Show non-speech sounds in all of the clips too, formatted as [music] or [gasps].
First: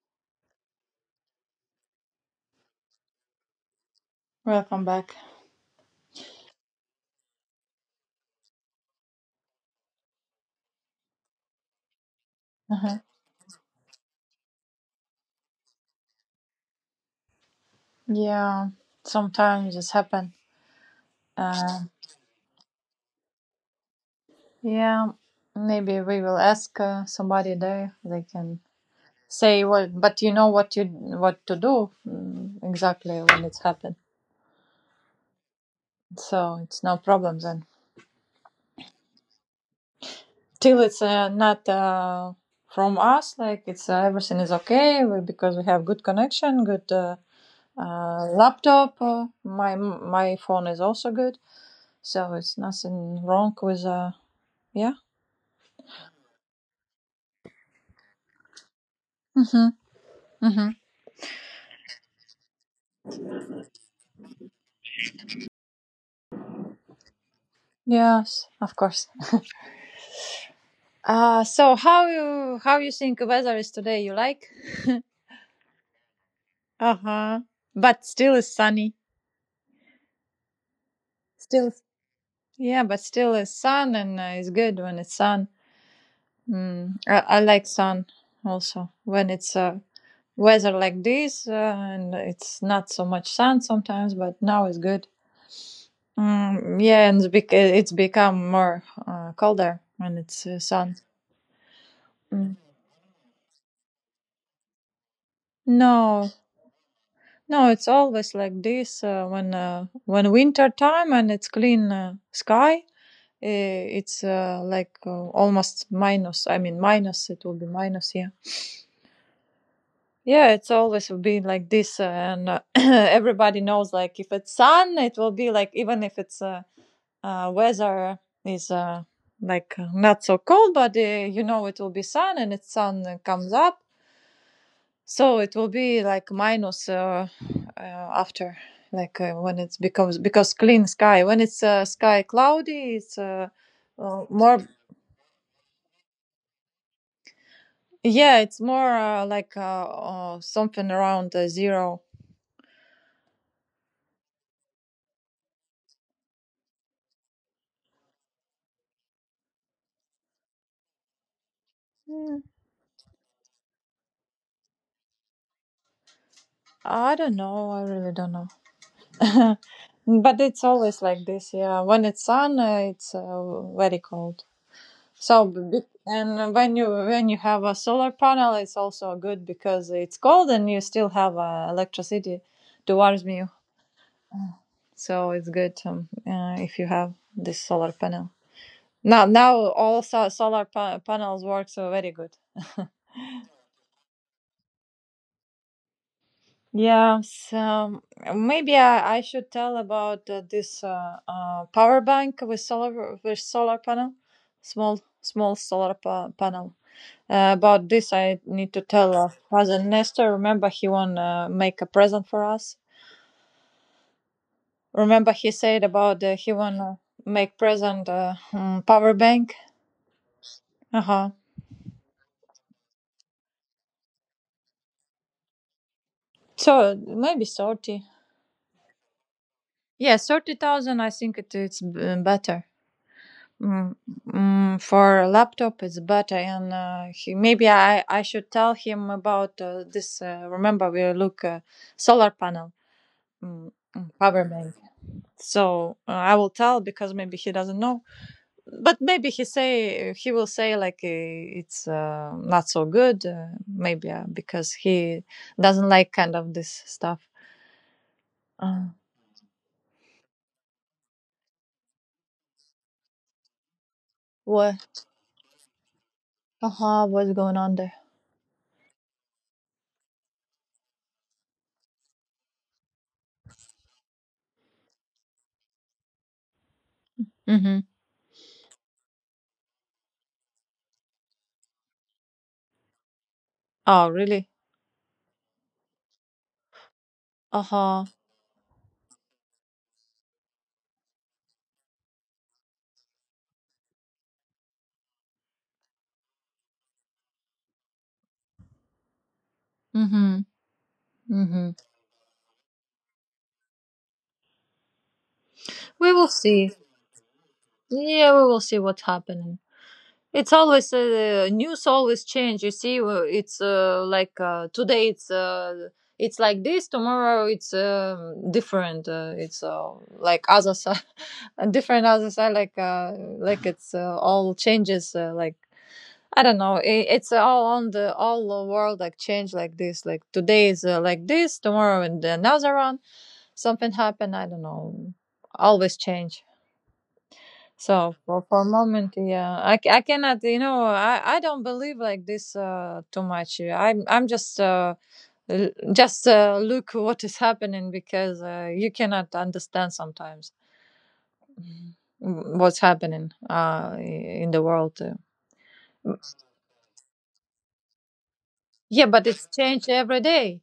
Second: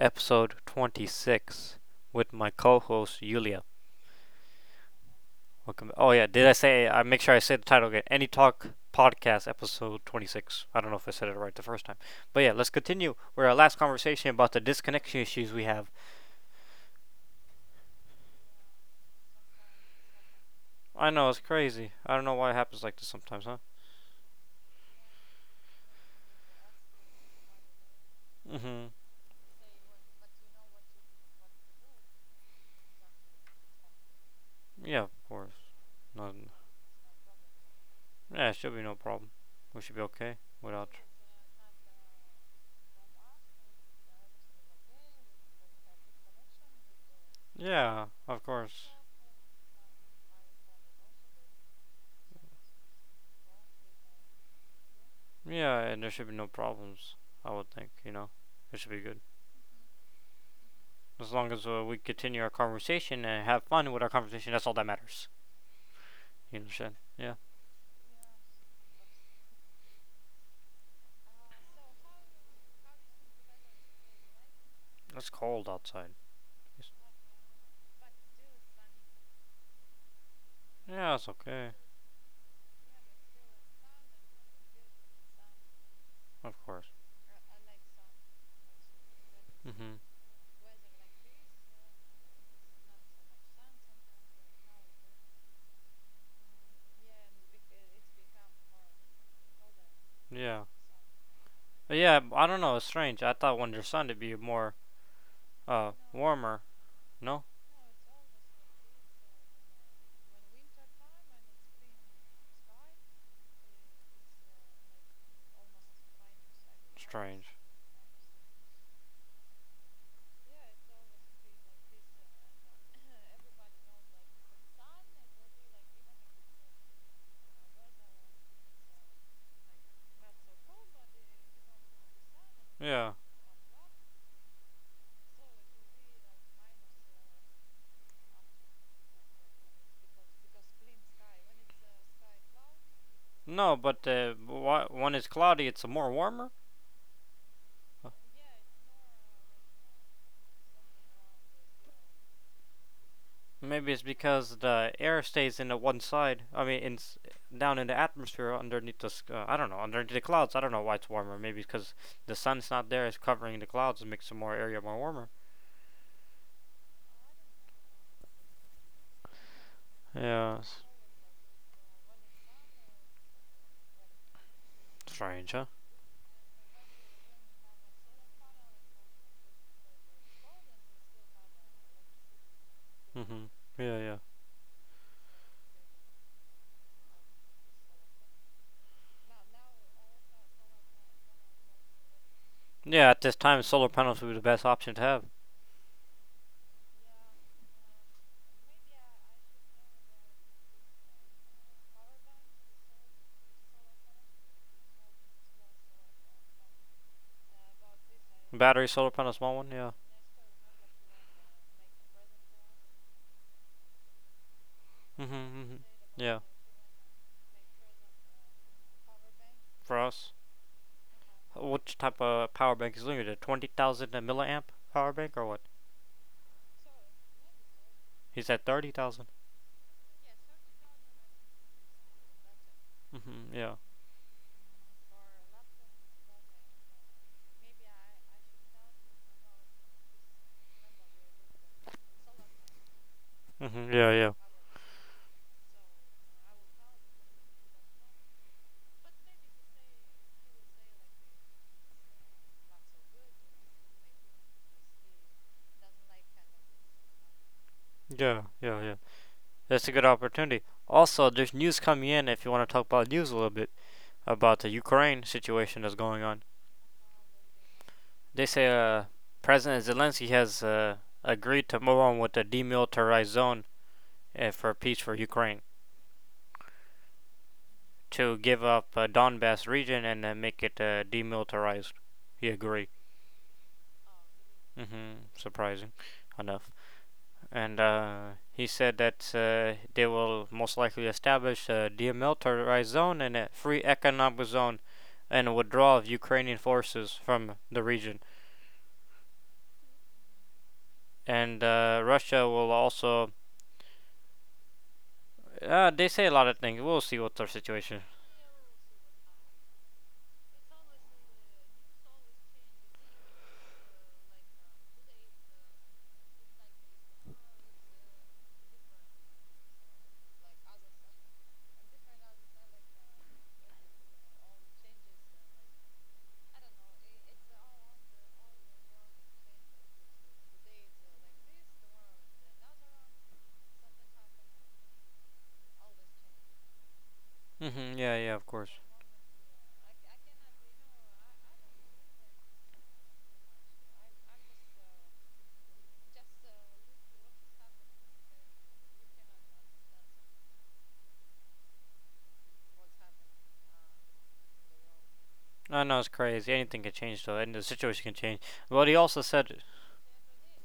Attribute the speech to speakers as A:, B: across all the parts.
A: episode 26, with my co host Yulia.
B: Welcome back.
A: Welcome. Oh, yeah, did I say, I make sure I say the title again Any Talk Podcast, episode 26. I don't know if I said it right the first time. But yeah, let's
B: Uh-huh.
A: continue with our last conversation about the disconnection issues we have.
B: Yeah, sometimes it's happen.
A: I know, it's
B: Uh,
A: crazy. I don't know why it happens like this sometimes, huh?
B: yeah, maybe we will ask somebody there. They
A: Mm
B: can
A: hmm.
B: say what, but you know what you what to do exactly when it's happened.
A: Yeah, of course. No,
B: So it's no problem then.
A: yeah, it should be no problem. We should be okay
B: Till
A: without.
B: it's not from us, like it's everything is okay because we have good connection, good
A: Yeah, of course.
B: laptop. My phone is also good, so it's nothing wrong with yeah.
A: Yeah, and there should be no problems. I would think, it should be good.
B: Mm-hmm.
A: As long as we continue our conversation and have fun with our conversation, that's all that matters. You know, shit. Yeah,
B: Yes, of course. So how you think weather is today? You like?
A: it's cold outside.
B: Uh huh. But still is sunny.
A: Yeah, it's okay.
B: Still. Yeah, but still is sun, and it's good when it's sun.
A: Of course.
B: Mm. I like sun also when it's
A: Mhm.
B: weather like this, and it's not so much sun sometimes. But now it's good. Yeah, and it's become more colder when it's
A: Yeah.
B: sun.
A: But yeah, I
B: Mm.
A: don't know. It's strange. I thought when there's sun, it'd be more,
B: No,
A: warmer. No.
B: no, it's always like this when winter time and it's clean sky. It's like almost minus. I mean, minus. It will
A: Strange.
B: be minus. Yeah. Yeah, it's always been like this, and [coughs] [clears throat] everybody knows. Like, if it's sun, it will be like even if it's weather is like not so cold, but you know it will be sun, and it's sun
A: Yeah.
B: comes up. So it will be like minus [sighs] after, like when it becomes because clean sky. When it's sky cloudy, it's
A: No, but
B: more.
A: why, when it's cloudy, it's more warmer. Uh,
B: Yeah, it's more like something around zero.
A: Maybe it's because the air stays in the one side. I mean, in down in the atmosphere underneath the I don't know underneath the clouds. I don't know why it's warmer. Maybe because the
B: Mm,
A: sun's not there, it's covering the clouds and makes the more area more warmer.
B: I don't know. I really don't know. [laughs] But
A: Yeah,
B: it's always like this. Yeah, when it's sun, it's very cold. So,
A: strange, huh?
B: and when you have a solar panel, it's also good because it's cold and you still have electricity towards you.
A: Mhm. Yeah, yeah.
B: So it's good, if you have this solar panel. Now, all solar panels work so very good.
A: Yeah, at this time, solar panels would be the best option to have.
B: Yeah. So maybe I should tell about this power bank with solar panel, small solar panel. About this, I need to
A: Battery solar
B: tell
A: panel, small one.
B: Father
A: Yeah.
B: Nestor. Remember, he wanna make a present for us.
A: Mhm.
B: Remember, he
A: Mhm.
B: said about
A: Yeah.
B: he wanna make present, power bank.
A: For us,
B: Uh huh.
A: which type of power bank is limited? 20,000 milliamp power bank or what?
B: So maybe 30.
A: He said 30,000.
B: Yeah, 30,000. I think it's better.
A: Mhm. Yeah.
B: Mm, for a laptop, it's better, and maybe I should tell him about this. Remember, we look, solar panel,
A: Mhm. Yeah, yeah.
B: power bank. So I will tell because maybe he doesn't know, but maybe he will say like it's not so good, maybe, because he doesn't like kind of this stuff
A: Yeah, yeah,
B: uh,
A: yeah. That's a good opportunity. Also, there's news coming in if you want to talk about news a little bit about the
B: What?
A: Ukraine situation that's going on.
B: Uh huh. What's going on there?
A: They say President Zelensky has agreed to move on with the demilitarized zone for peace for Ukraine
B: Hmm.
A: to give up Donbass region and make it demilitarized. He agreed.
B: Oh, really?
A: Hmm. Surprising enough.
B: Uh
A: And
B: huh.
A: he said that they will most likely establish a demilitarized zone and a free economic zone and a withdrawal of Ukrainian forces from the region.
B: Mm-hmm.
A: And
B: Mm-hmm.
A: Russia will also. They
B: We
A: say
B: will
A: a lot of
B: see.
A: things. We'll see what's our situation.
B: Yeah, we will see what's happening. It's always news always change. You see, it's like today it's like this. Tomorrow it's different. It's like other side, [laughs] a different other side. Like it's all changes. Like, I don't know. I it's all on the all the world like change like this. Like today is like this. Tomorrow and another one, something happen. I don't know. Always change.
A: Hmm,
B: So
A: yeah, yeah,
B: for
A: of
B: for a
A: course.
B: moment, yeah, I cannot, I don't believe like this too much. I'm just just look what is happening because you cannot understand sometimes what's happening in the world.
A: I know it's crazy. Anything can change, though, and the situation can change. But he
B: Yeah,
A: also
B: but it's
A: said,
B: changed every day.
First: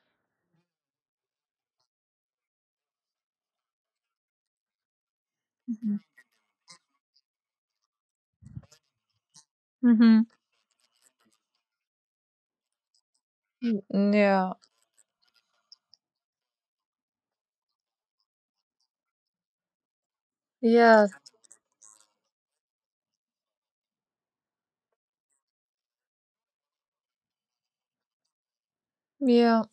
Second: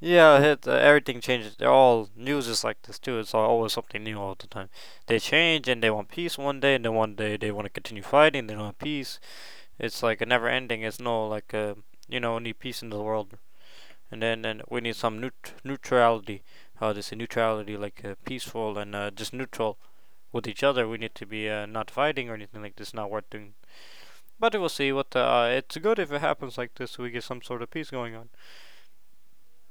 A: Yeah, it, everything changes. They're all news is like this too. It's always something new all the time. They change, and they want peace one day, and then one day they want to continue fighting. They don't want peace. It's like
B: Mm-hmm.
A: a never ending. It's no like we need peace in the world, and then
B: Yeah,
A: and we need some neutrality. How they say neutrality, like peaceful and just neutral with each other. We
B: yeah,
A: need to be not fighting or anything like this. Not worth doing. But we'll see what the. It's good if it happens like this, so we get some sort of peace going on.
B: yeah,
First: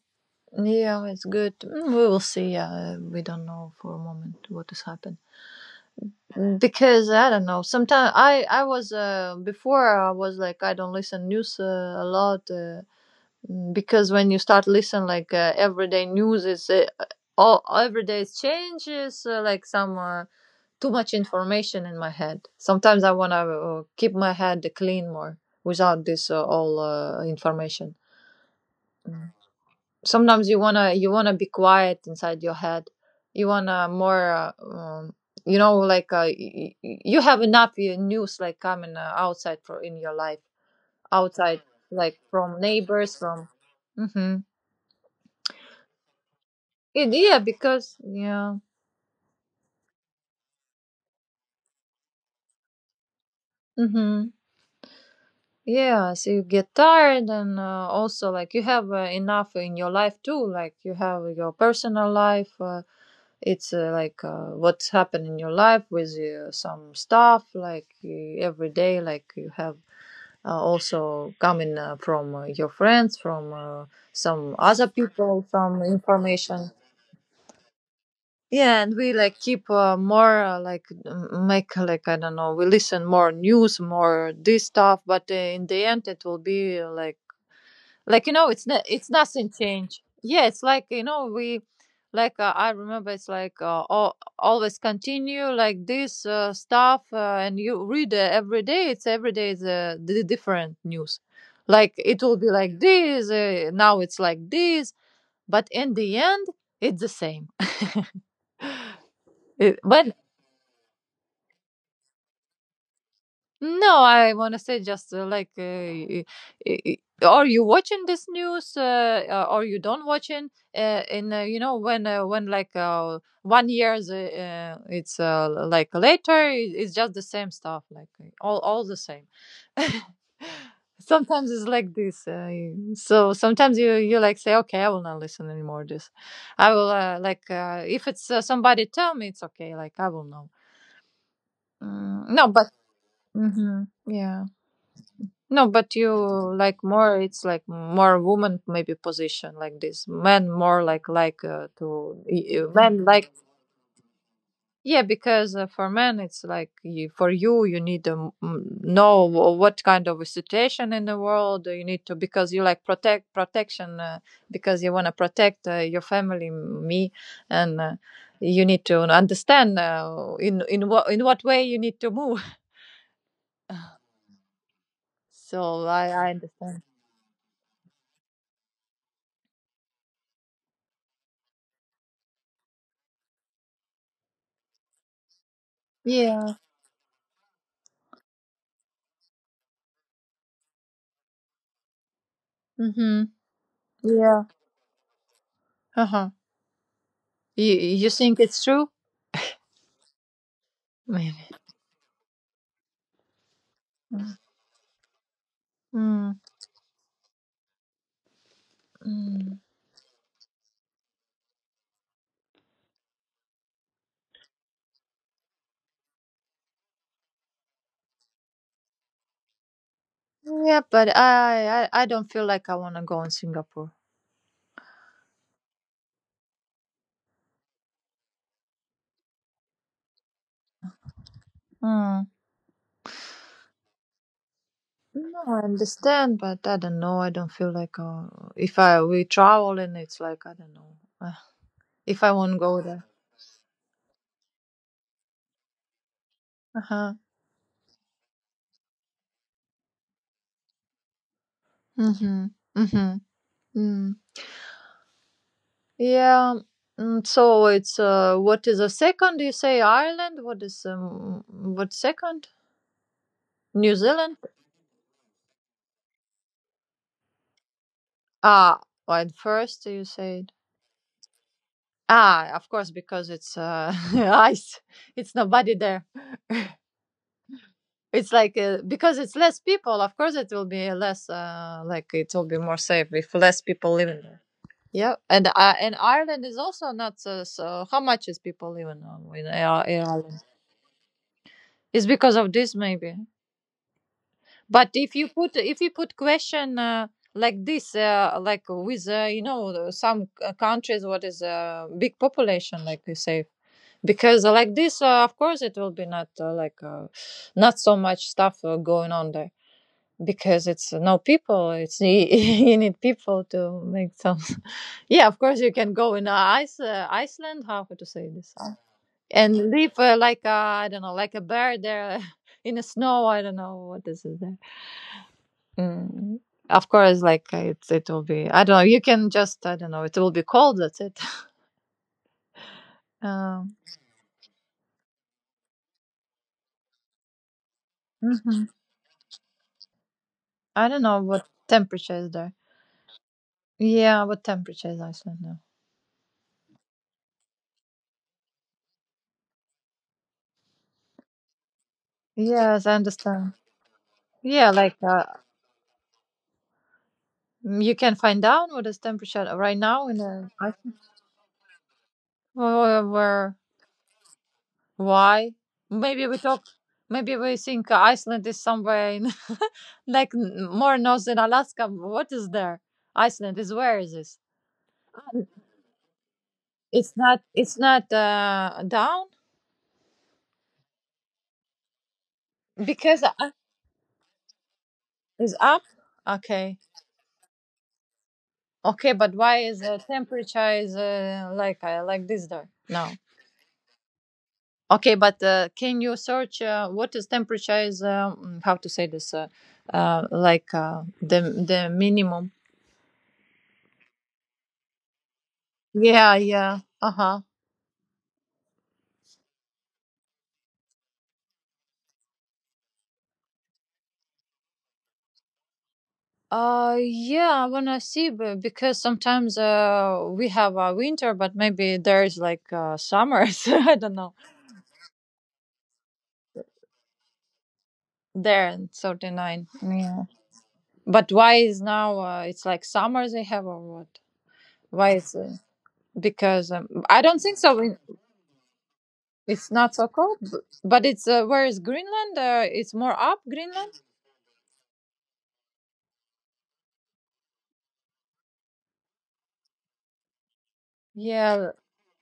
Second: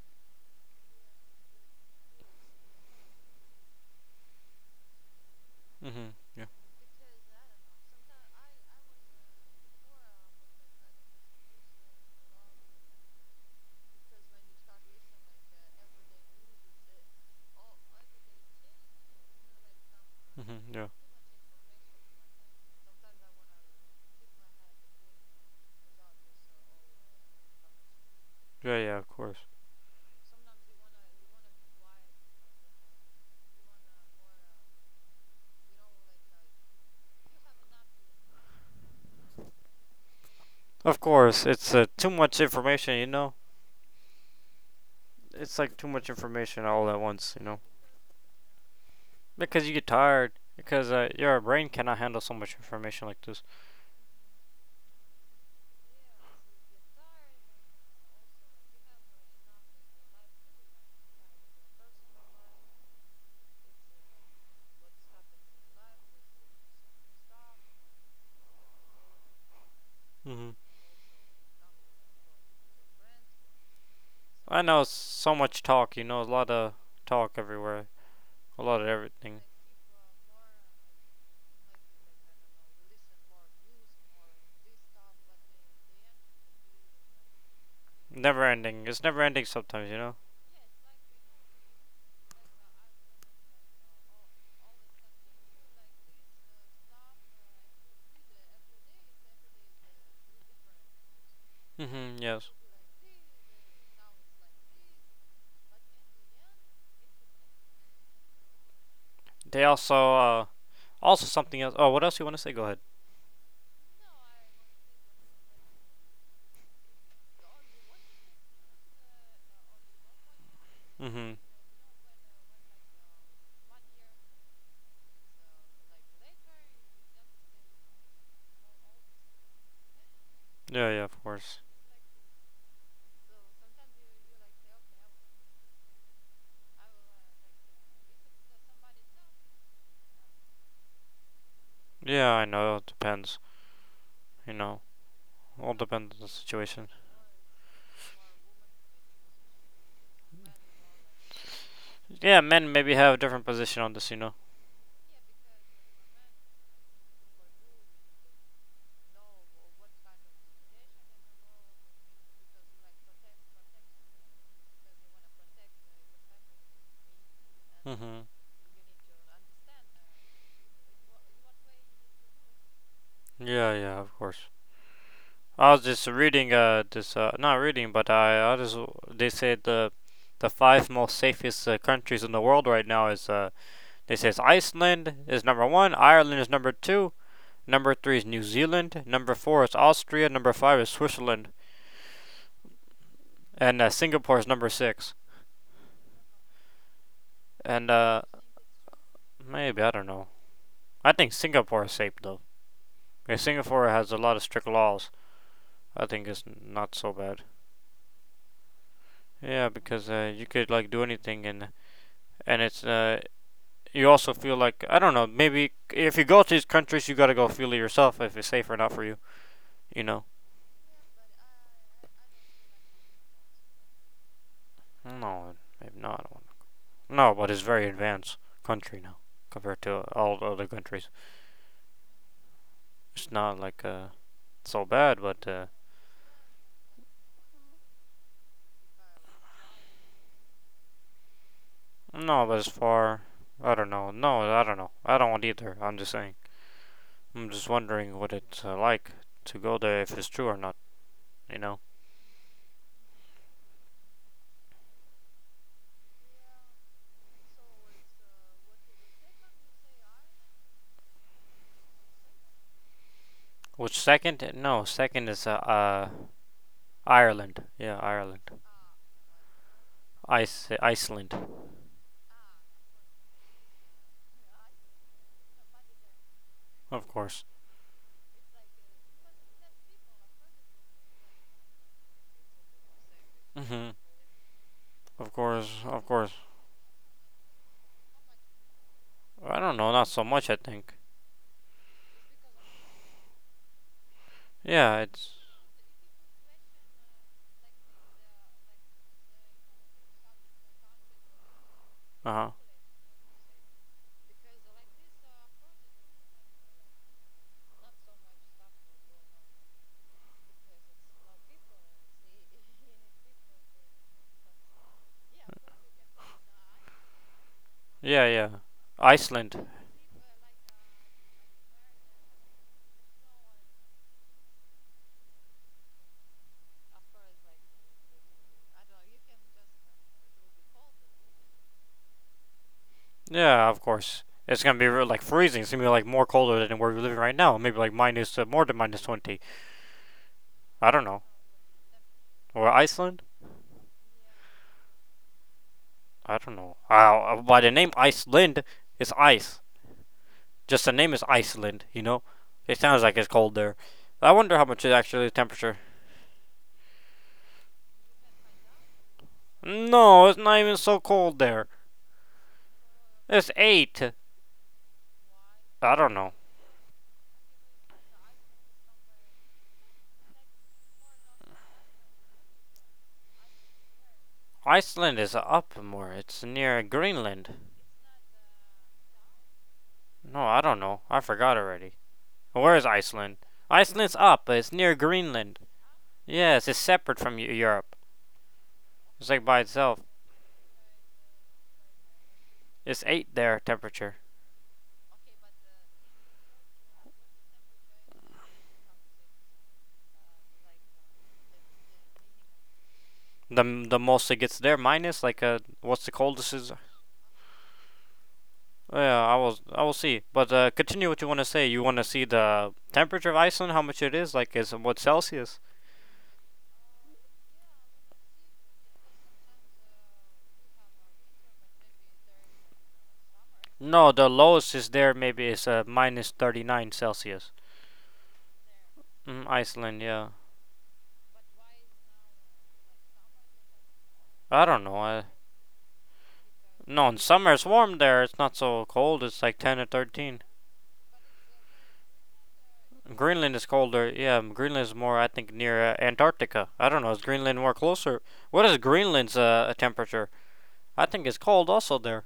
B: yeah. It's good. We will see. Yeah, we don't know for a moment what is happening.
A: Mhm. Yeah.
B: Because I don't know. Sometimes I was before I was like I don't listen news a lot, because when you start listen like everyday news is all every day is changes, like some,
A: Mhm. Yeah.
B: too much information in my head. Sometimes I wanna keep my head clean more without this, all, information.
A: Yeah. Yeah. Of
B: Mm
A: course.
B: sometimes you wanna be quiet inside your head. You wanna more, you know, like you have enough news like coming outside for in your life
A: Of course.
B: outside,
A: It's too
B: like
A: much
B: from
A: information. You
B: neighbors,
A: know.
B: from. Mm-hmm.
A: It's like too much information all at once.
B: Yeah,
A: You know.
B: because yeah.
A: Because you get tired. Because your brain cannot handle so much information like this.
B: Mm-hmm. Yeah, so you get tired and also like you have enough in your life too, like you have your personal life. It's like what's happened in your life with some stuff, like every day, like you have
A: Mhm.
B: also coming from your friends, from some
A: I know
B: other
A: so
B: people,
A: much
B: some
A: talk. You know, a lot
B: information.
A: of talk everywhere. A lot
B: Yeah,
A: of
B: and we like
A: everything.
B: keep more like make like, I don't know. We listen more news, more this stuff, but in the end, it will be like you
A: Never
B: know, it's
A: ending.
B: not
A: It's
B: it's
A: never ending
B: nothing
A: sometimes. You
B: change,
A: know.
B: yeah, it's like you know we like I remember it's like always continue like this stuff, and you read every day it's every day is the different news, like
A: Mhm.
B: it will be
A: Yes.
B: like this now it's like this, but in the end it's the same. [laughs]
A: They
B: It- when
A: also. Also something else. Oh, what else you want to say? Go ahead.
B: No, I want to say just, like, y- y- are you watching this news? Or you don't watching?
A: Hmm,
B: In, you know, when when like 1 years it's like later, it's just the same stuff, like all the same.
A: yeah, yeah, of
B: Sometimes
A: course.
B: it's like this. So sometimes you like say, okay, I will not listen anymore. This, I will, like, if it's, somebody tell me, it's okay. Like, I will know.
A: Yeah,
B: Mm, no,
A: I
B: but
A: know. It depends.
B: hmm, yeah.
A: You know,
B: No,
A: all
B: but you
A: depends on the
B: like
A: situation.
B: more. It's like more woman maybe position like this. Men more like to
A: Yeah, men maybe
B: men
A: have a
B: like,
A: different position on this. You know.
B: yeah, because for men it's like for you need to, know, what kind of a situation in the world you need to, because you like protection, because you want to protect your family, me, and
A: Mhm.
B: you need to understand in what way you need to move. [laughs]
A: Yeah, yeah, of course. I was
B: So
A: just
B: I
A: reading
B: understand.
A: this not reading but I just they said the five most safest countries in the world right now is they say it's Iceland is number one, Ireland is
B: Yeah.
A: number two, number three is New Zealand, number four is Austria, number five is Switzerland,
B: Mhm.
A: and Singapore
B: Yeah.
A: is number six.
B: Uh huh. You
A: And
B: you think it's true?
A: maybe I don't know. I think
B: Maybe.
A: Singapore is safe though. Because Singapore has a lot of strict laws. I think
B: Mm.
A: it's not so bad.
B: Mm.
A: Yeah, because you could like do anything and it's you also feel like I don't know maybe if you go to these countries you gotta go feel it yourself if it's safe or not for you. You know?
B: Yeah, but I don't feel like I wanna go in Singapore.
A: No, maybe not. I don't know. No, but it's very advanced country now compared to all the other countries.
B: Mm.
A: It's not like so bad, but
B: No, I understand, but I don't know. I don't feel like, if I we travel and it's like I don't know, uh, if I
A: no, but as
B: won't go there.
A: far I don't know. No, I don't know. I don't want either. I'm just saying.
B: Uh huh.
A: I'm just wondering what it's like to go there if it's true or not. You know,
B: Mhm. Mhm. Mm. Yeah. So it's what is the second? You say Ireland. What is, what second?
A: which
B: New
A: second?
B: Zealand.
A: No, second is Ireland. Yeah, Ireland.
B: Ah, and first you said.
A: Iceland,
B: Ah, of course, because it's [laughs] ice. It's nobody there.
A: of course.
B: It's like because it's less people. Of course, it will be less. Like, it will be more safe if less
A: Mhm.
B: people living there. Yeah,
A: Of
B: and
A: course,
B: uh, and
A: of course.
B: Ireland is also not so, so. How much is people living now in,
A: I don't know,
B: uh,
A: not
B: in
A: so much.
B: Ireland?
A: I think.
B: It's because of this, maybe. But
A: Yeah,
B: if
A: it's.
B: you put if you put question, like this, like with you know, some countries, what is a big
A: Uh huh.
B: population, like you say, because like this, of course, it will be not, like, not so much stuff going on there, because it's no people. It's [laughs] you need people to make some. [laughs] Yeah, of course, you can go in, Iceland. How to
A: Yeah,
B: say
A: yeah.
B: this? And
A: Iceland.
B: live like, I don't know, like a bear there [laughs] in the snow. I don't know what is it there. Mm. Of course, like it will be, I don't know. You can just, I don't know. It will be cold. That's it. [laughs]
A: Yeah, of
B: Um,
A: course. It's gonna be real, like freezing. It's gonna be like more colder than where we're living right now. Maybe like minus more
B: mhm.
A: than minus 20. I
B: I
A: don't
B: don't
A: know.
B: know what temperature is there.
A: Or Iceland?
B: Yeah, what temperature is Iceland now?
A: I don't know. By the name Iceland, it's ice. Just the name is Iceland, you know? It
B: Yes, I
A: sounds like it's cold
B: understand.
A: there. I wonder how
B: Yeah,
A: much it
B: like,
A: actually is temperature.
B: you can find out what is temperature right now
A: No,
B: in,
A: it's not even so
B: Iceland.
A: cold there.
B: Where,
A: It's
B: where,
A: 8.
B: why?
A: I don't
B: Maybe
A: know.
B: we talk. Maybe we think Iceland is somewhere in [laughs] like, more north than Alaska. What is there? Iceland is, where is this?
A: Iceland is up more. It's near
B: It's not
A: Greenland.
B: it's not down,
A: No, I don't know. I forgot already. Where is
B: because
A: Iceland? Iceland's up. It's near Greenland.
B: it's up.
A: Yes, it's
B: Okay,
A: separate from Europe.
B: okay,
A: It's
B: but
A: like by
B: why is
A: itself.
B: the temperature is like this there?
A: It's
B: No.
A: 8 there temperature.
B: Okay, but can you search, what is temperature is? How to say this? Like the minimum.
A: The most it gets there, minus, like, what's the
B: Yeah,
A: coldest is.
B: yeah. Uh huh.
A: Yeah, I will see, but continue what you want to say. You want to see the temperature of Iceland, how much it is, like, is what Celsius?
B: Yeah, I wanna see because sometimes we have a winter, but maybe there is like summers. [laughs] I
A: No,
B: don't
A: the
B: know.
A: lowest is there, maybe is minus 39 Celsius.
B: There in thirty nine.
A: Iceland,
B: Yeah.
A: yeah,
B: But why is now it's like summer they have or what?
A: I don't know,
B: Why
A: I,
B: is because
A: no, in
B: I don't
A: summer
B: think
A: it's
B: so.
A: warm
B: in-
A: there, it's not so cold, it's like
B: It's
A: ten or
B: not so
A: thirteen
B: cold, but it's where is Greenland? It's more up
A: Greenland is
B: Greenland.
A: colder, yeah, Greenland is more, I think, near Antarctica, I don't know, is Greenland more closer? What is Greenland's temperature? I think it's cold
B: Yeah,
A: also there.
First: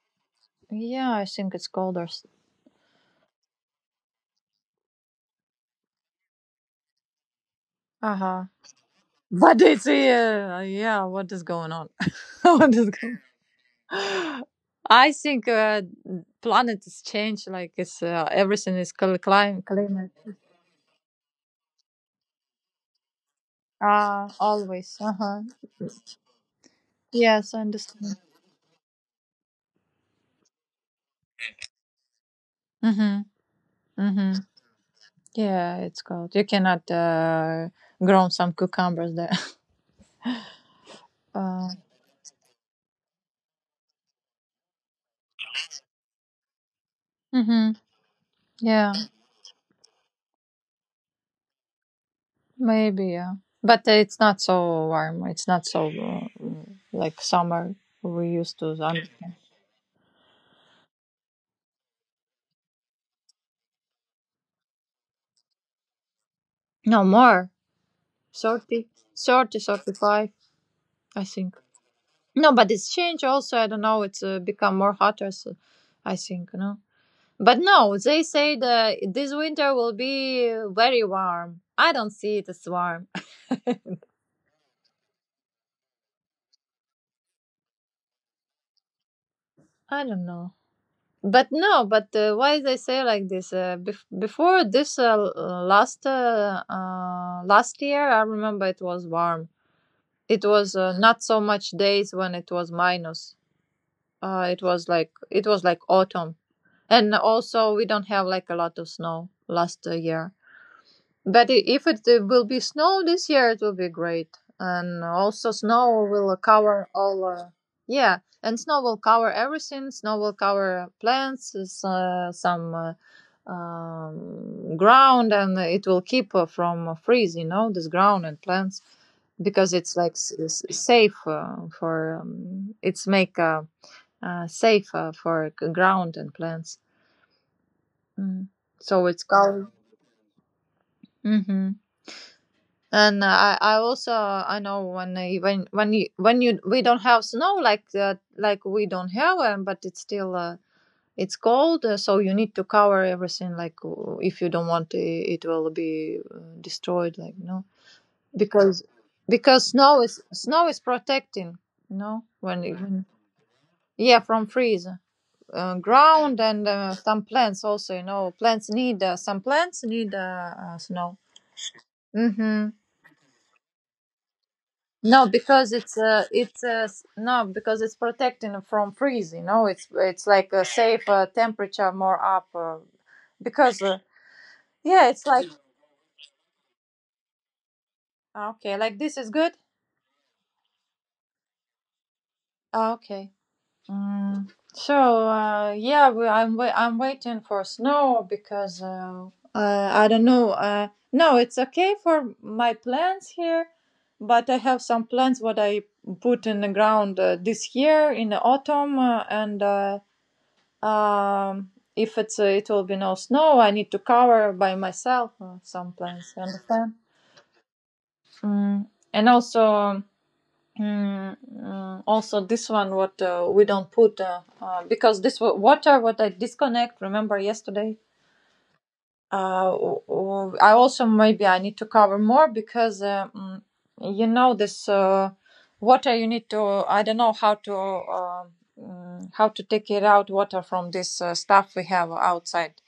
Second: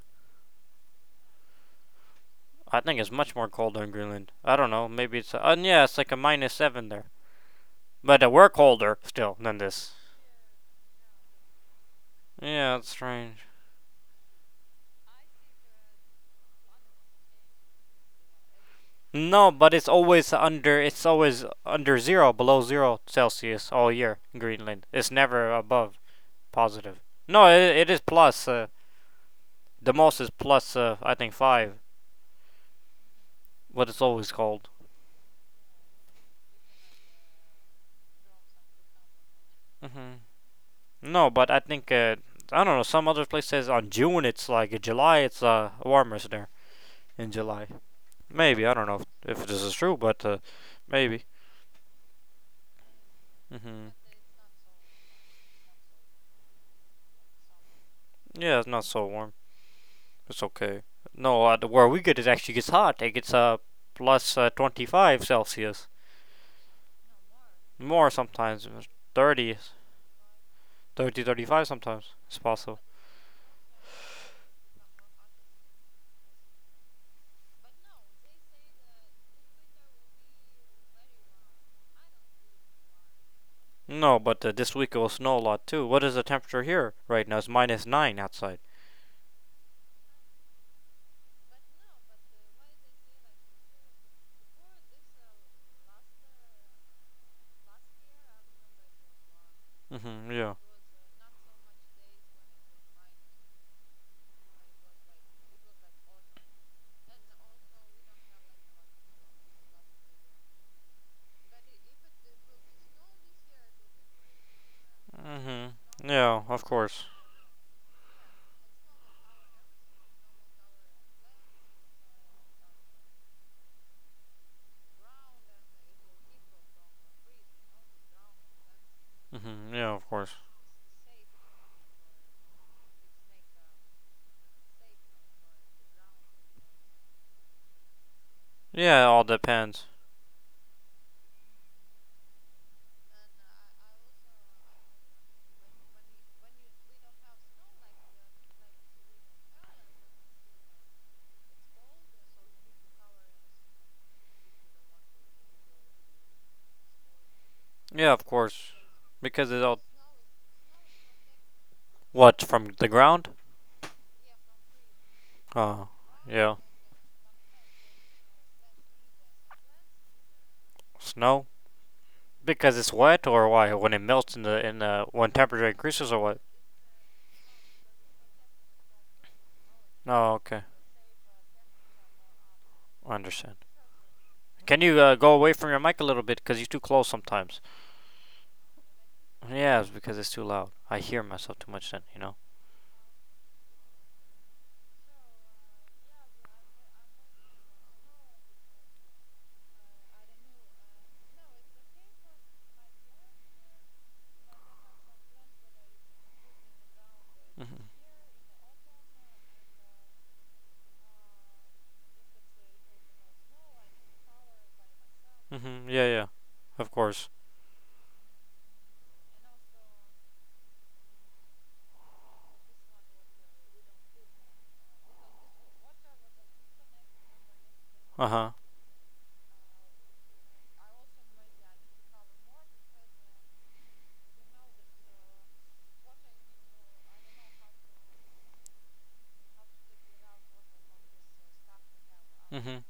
B: yeah, I think it's colder.
A: I think it's much more colder in Greenland. I don't know. Maybe it's. Yeah, it's like a minus 7 there.
B: Uh
A: But
B: huh.
A: we're colder still than
B: But it's
A: this.
B: yeah. What is going on? [laughs] What
A: Yeah, it's
B: is going?
A: strange.
B: I think Planet is changed. Like it's everything is cl-
A: No,
B: climate
A: but it's
B: climate.
A: always under. It's always under zero, below zero Celsius all year.
B: Ah,
A: In Greenland.
B: always.
A: It's
B: Uh huh.
A: never above positive. No,
B: Yes, I
A: it is
B: understand.
A: plus. The most is plus. I think five. But it's always
B: Mm-hmm.
A: cold.
B: Yeah, it's cold. You cannot Grow some cucumbers there. [laughs]
A: Hmm. No, but I
B: Uh,
A: think. I don't know. Some other places on June it's like July. It's warmer there in July.
B: hmm
A: Maybe I don't
B: Yeah,
A: know if this is true, but maybe.
B: maybe. Yeah, but
A: Hmm.
B: it's not so warm. It's not so like summer we
A: Yeah,
B: used
A: it's
B: to
A: not so warm.
B: understand.
A: It's okay. No, the where we get it actually gets hot. It gets plus 25 Celsius,
B: No more
A: more sometimes,
B: 30,
A: 30,
B: 30, 35.
A: 30,
B: I
A: thirty
B: think.
A: five. Sometimes. It's
B: No, but
A: possible.
B: it's changed also. I don't know. It's become more hotter. So I think no. But no, they say that this winter will be very warm. I don't see it as warm.
A: No, but this week it will snow a lot too. What is the temperature here right now? It's minus 9 outside.
B: [laughs] I don't know. But no, but why they say like this? Before this l- last last year, I remember it was warm.
A: Hmm.
B: It
A: Yeah.
B: was not so much days when it was minus. It was like it was like autumn, and also we don't have like a lot of snow last year. But if it will be snow this year, it will be great. And also,
A: Hmm.
B: snow will
A: Yeah, of
B: cover
A: course.
B: all. Yeah, and snow will cover everything. Snow will cover plants, some ground, and it will keep from freeze. You know, this ground and plants
A: Hmm.
B: because
A: Yeah,
B: it's
A: of
B: like
A: course.
B: safe for. It's make safe for ground and plants. Mm.
A: Yeah, it
B: So
A: all
B: it's covered.
A: depends.
B: Mm-hmm. And I also I know when I- when you we don't have snow like that like we don't have but it's still it's cold so you need to cover everything like if you don't want it, it will be destroyed like no
A: Yeah, of course,
B: because
A: because it
B: because
A: all.
B: snow is protecting you know
A: What,
B: when,
A: from
B: it-
A: the
B: when
A: ground?
B: Yeah, from freeze
A: Oh,
B: ground
A: yeah.
B: and some plants also, you know, plants need some plants need snow.
A: Snow?
B: Mm-hmm.
A: Because it's wet, or why? When it melts in the
B: No,
A: when temperature
B: because
A: increases, or what?
B: no, because it's protecting from freeze. You know, it's
A: No,
B: like
A: okay,
B: a safe temperature more up.
A: I understand.
B: Because
A: Can you
B: yeah, it's
A: go
B: like
A: away from your mic a little bit? Cause you're too close sometimes.
B: okay, like this is good.
A: Yeah, it's because it's too loud. I hear myself too much then.
B: Ah, okay. Mm. So yeah, we, I'm waiting for snow because I don't know. No, it's okay for my plants here, but I have some plants what I put in the ground this
A: Mhm.
B: year in the autumn and. If it will be no snow, I need to cover by myself
A: Mhm.
B: some
A: Yeah, yeah.
B: plants. You
A: Of
B: understand?
A: course.
B: Mm. And also, also this one what we don't put because this water what I disconnect. Remember yesterday?
A: Uh huh.
B: I also maybe I need to cover more because you know this water you need to. I don't know how to. Mm, how to take it out water from this stuff we have outside
A: Mhm.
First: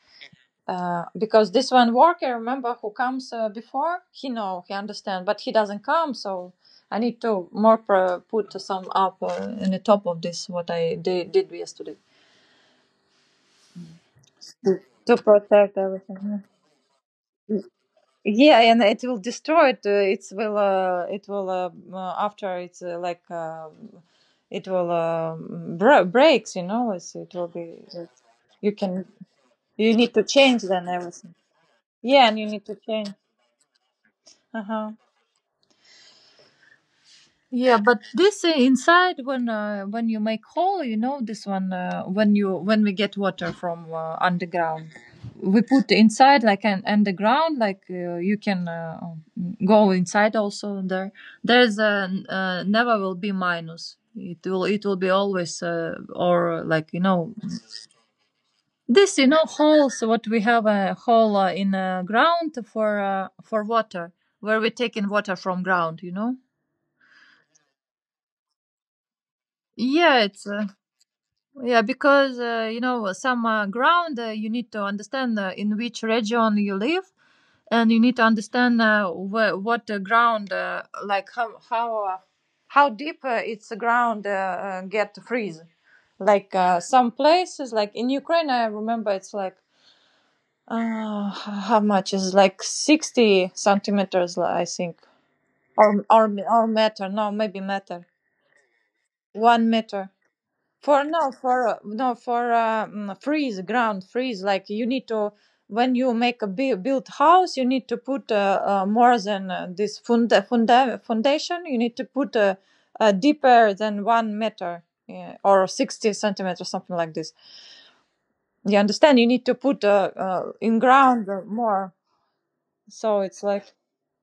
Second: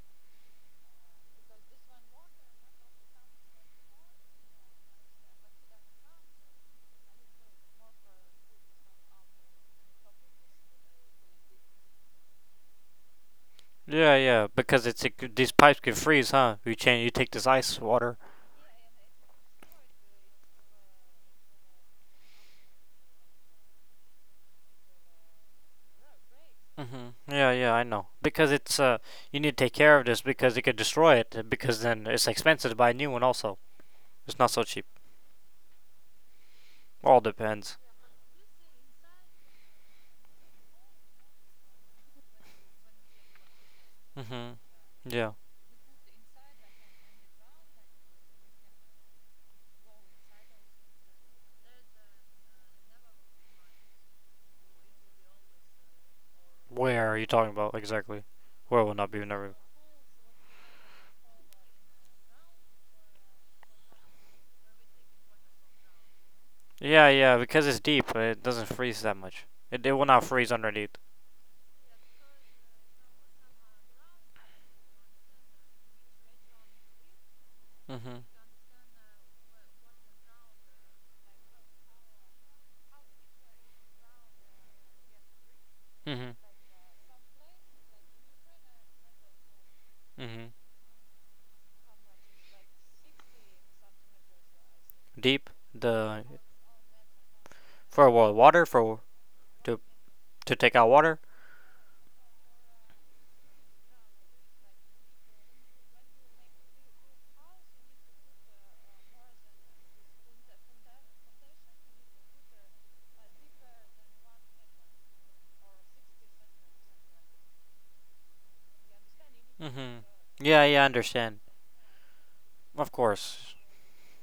B: because this one worker remember who comes before he know he understand but he doesn't come, so I need to more put some up in the top of this what I did yesterday
A: Yeah, yeah. Because it's
B: to
A: it, these
B: protect
A: pipes can
B: everything.
A: freeze,
B: Yeah,
A: huh? You change. You take this ice water.
B: Yeah, and it will destroy it it will after it's like it will uh, breaks, you know
A: Hmm.
B: it will
A: Yeah, yeah,
B: be
A: I know. Because
B: you
A: it's
B: can
A: you need to take
B: you
A: care of
B: need
A: this
B: to
A: because
B: change
A: it could
B: then
A: destroy
B: everything
A: it. Because then
B: yeah
A: it's
B: and you need
A: expensive
B: to
A: to buy a
B: change
A: new one. Also, it's not so cheap.
B: uh-huh.
A: All depends.
B: Yeah, but this inside when you make hole, you know this one when you when we get water from
A: Hmm.
B: underground,
A: Yeah.
B: we put inside like an underground like you can go inside also there. There's a never will be minus. It will be always or like you
A: Where are you
B: know
A: talking about exactly? Where will not
B: this
A: be
B: you know
A: never.
B: holes what we have a hole in ground for water where we take in water from ground, you know.
A: Yeah, yeah. Because it's deep, it doesn't freeze that much. It will
B: Yeah,
A: not
B: it's.
A: freeze underneath.
B: Yeah, because you know some ground you need to understand in which region you live, and you need
A: Hmm.
B: to understand what the ground like how how deep its ground get freeze.
A: Hmm.
B: Like some places, like in Ukraine, I remember it's like
A: Hmm.
B: how much is like 60 centimeters, I think,
A: Deep,
B: or or
A: the
B: or meter? No, maybe meter,
A: for what water for
B: one
A: to
B: meter.
A: to take out
B: For
A: water.
B: no for no for freeze ground freeze like you need to when you make a built house you need to put more than this foundation you need to put deeper than 1 meter, yeah, or 60 centimeters something like this. You understand, you need to put
A: Hmm. Yeah,
B: in
A: yeah, I
B: ground
A: understand.
B: more,
A: Of
B: so it's
A: course.
B: like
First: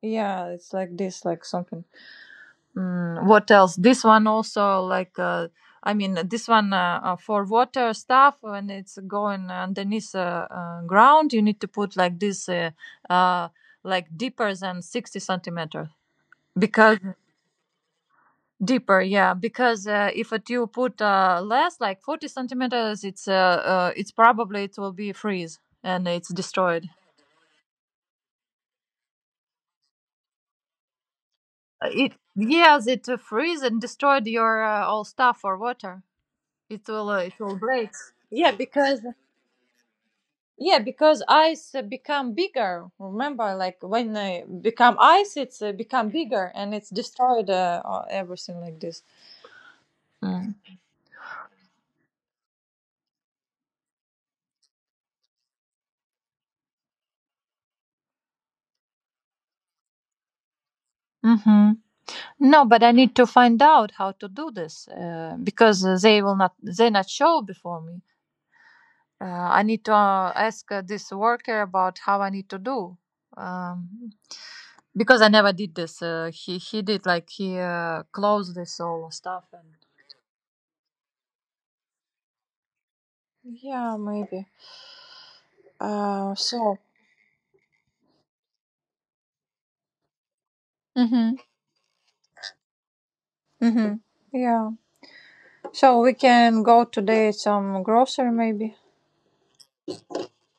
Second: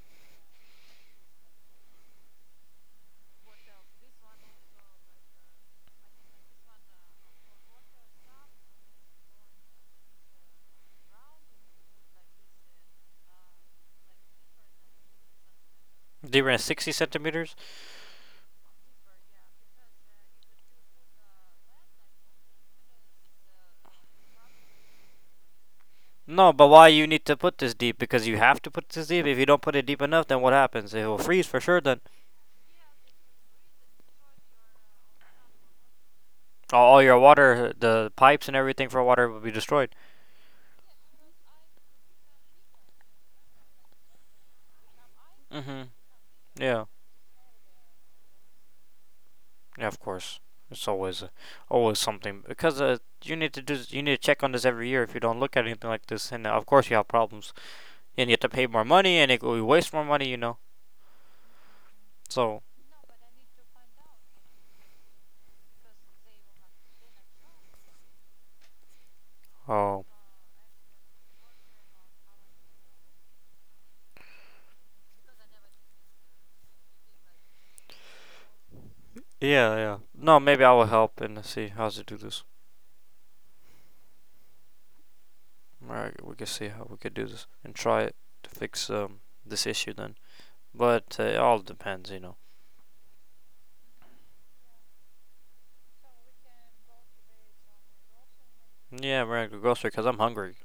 B: yeah it's like this like something. Mm, what else? This one also like I mean this one for water stuff when it's going underneath ground, you need to put like this uh, like deeper than 60 centimeters.
A: Deeper than 60
B: Because
A: centimeters?
B: deeper yeah because if it you put less like 40 centimeters it's probably it will be freeze and it's
A: No, but why
B: destroyed.
A: you need to put this deep? Because you have to put this deep. If you don't put it deep enough, then what happens? It will freeze for sure.
B: Uh,
A: Then
B: It yes it freeze and destroyed your all stuff for water.
A: all your
B: It will
A: water,
B: break.
A: the pipes
B: Yeah,
A: and everything
B: because
A: for water will be destroyed.
B: yeah, because ice become bigger. Remember, like when they become ice, it's
A: Mhm.
B: become bigger and
A: Yeah.
B: it's destroyed everything like this.
A: Yeah. Of course. It's always, always something because you need to check on this every year. If you don't look at anything like this, and of course you have problems, and you have to pay more money, and it will waste more money.
B: Mm-hmm.
A: So.
B: No, but I need to find out how to do this because they will not they not show before me. I need to
A: Oh.
B: ask this worker about how I need to do um, because I never did this. He did like he closed this all stuff and
A: Yeah. Yeah. No. Maybe I will help and see how to do this.
B: yeah, maybe.
A: Alright, we
B: Uh,
A: can see
B: so.
A: how we could do this and try it to fix this issue then. But it
B: Mhm.
A: all depends.
B: Mm-hmm. Yeah. So we can go today some grocery maybe.
A: Yeah, we're gonna go grocery because I'm hungry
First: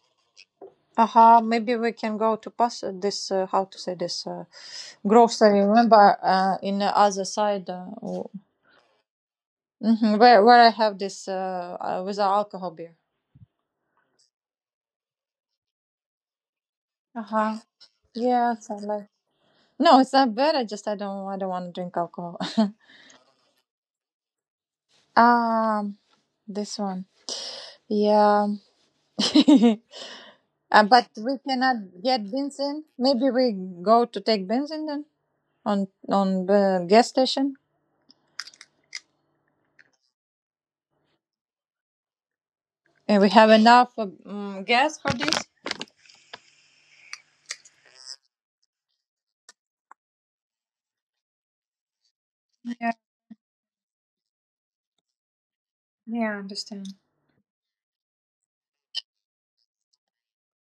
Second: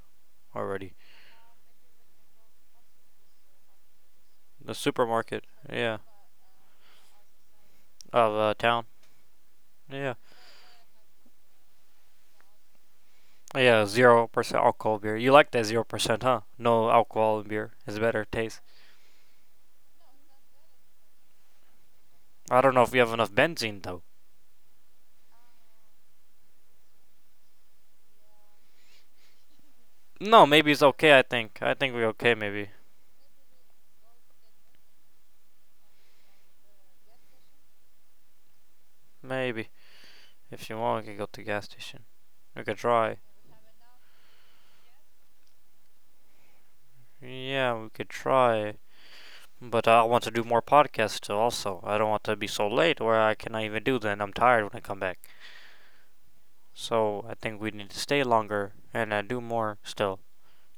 A: already.
B: Aha, maybe we can go to pass this, how to say this,
A: The supermarket,
B: grocery.
A: yeah,
B: Remember in the other side
A: of town, yeah,
B: mhm, where I have this with the alcohol beer.
A: yeah, 0% alcohol beer. You like that 0%, huh? No alcohol in
B: Uh-huh.
A: beer is better taste.
B: Yes, I like. No, it's not bad. I just I don't want to drink alcohol. [laughs]
A: I don't know if we have enough benzene though.
B: Um, this one. Yeah.
A: No,
B: [laughs]
A: maybe it's
B: uh, but
A: okay. I
B: we
A: think I
B: cannot
A: think we're
B: get
A: okay. Maybe
B: benzene. Maybe we go to take benzene then, on the gas station,
A: maybe if you want, we can go to the gas station. We could try.
B: and we have enough gas for this.
A: Yeah, we could try. But I want to do more podcasts also. I don't want to be so
B: Yeah,
A: late where I cannot even do them. I'm tired when I come back.
B: yeah, I understand.
A: So I think we need to stay longer and do more still.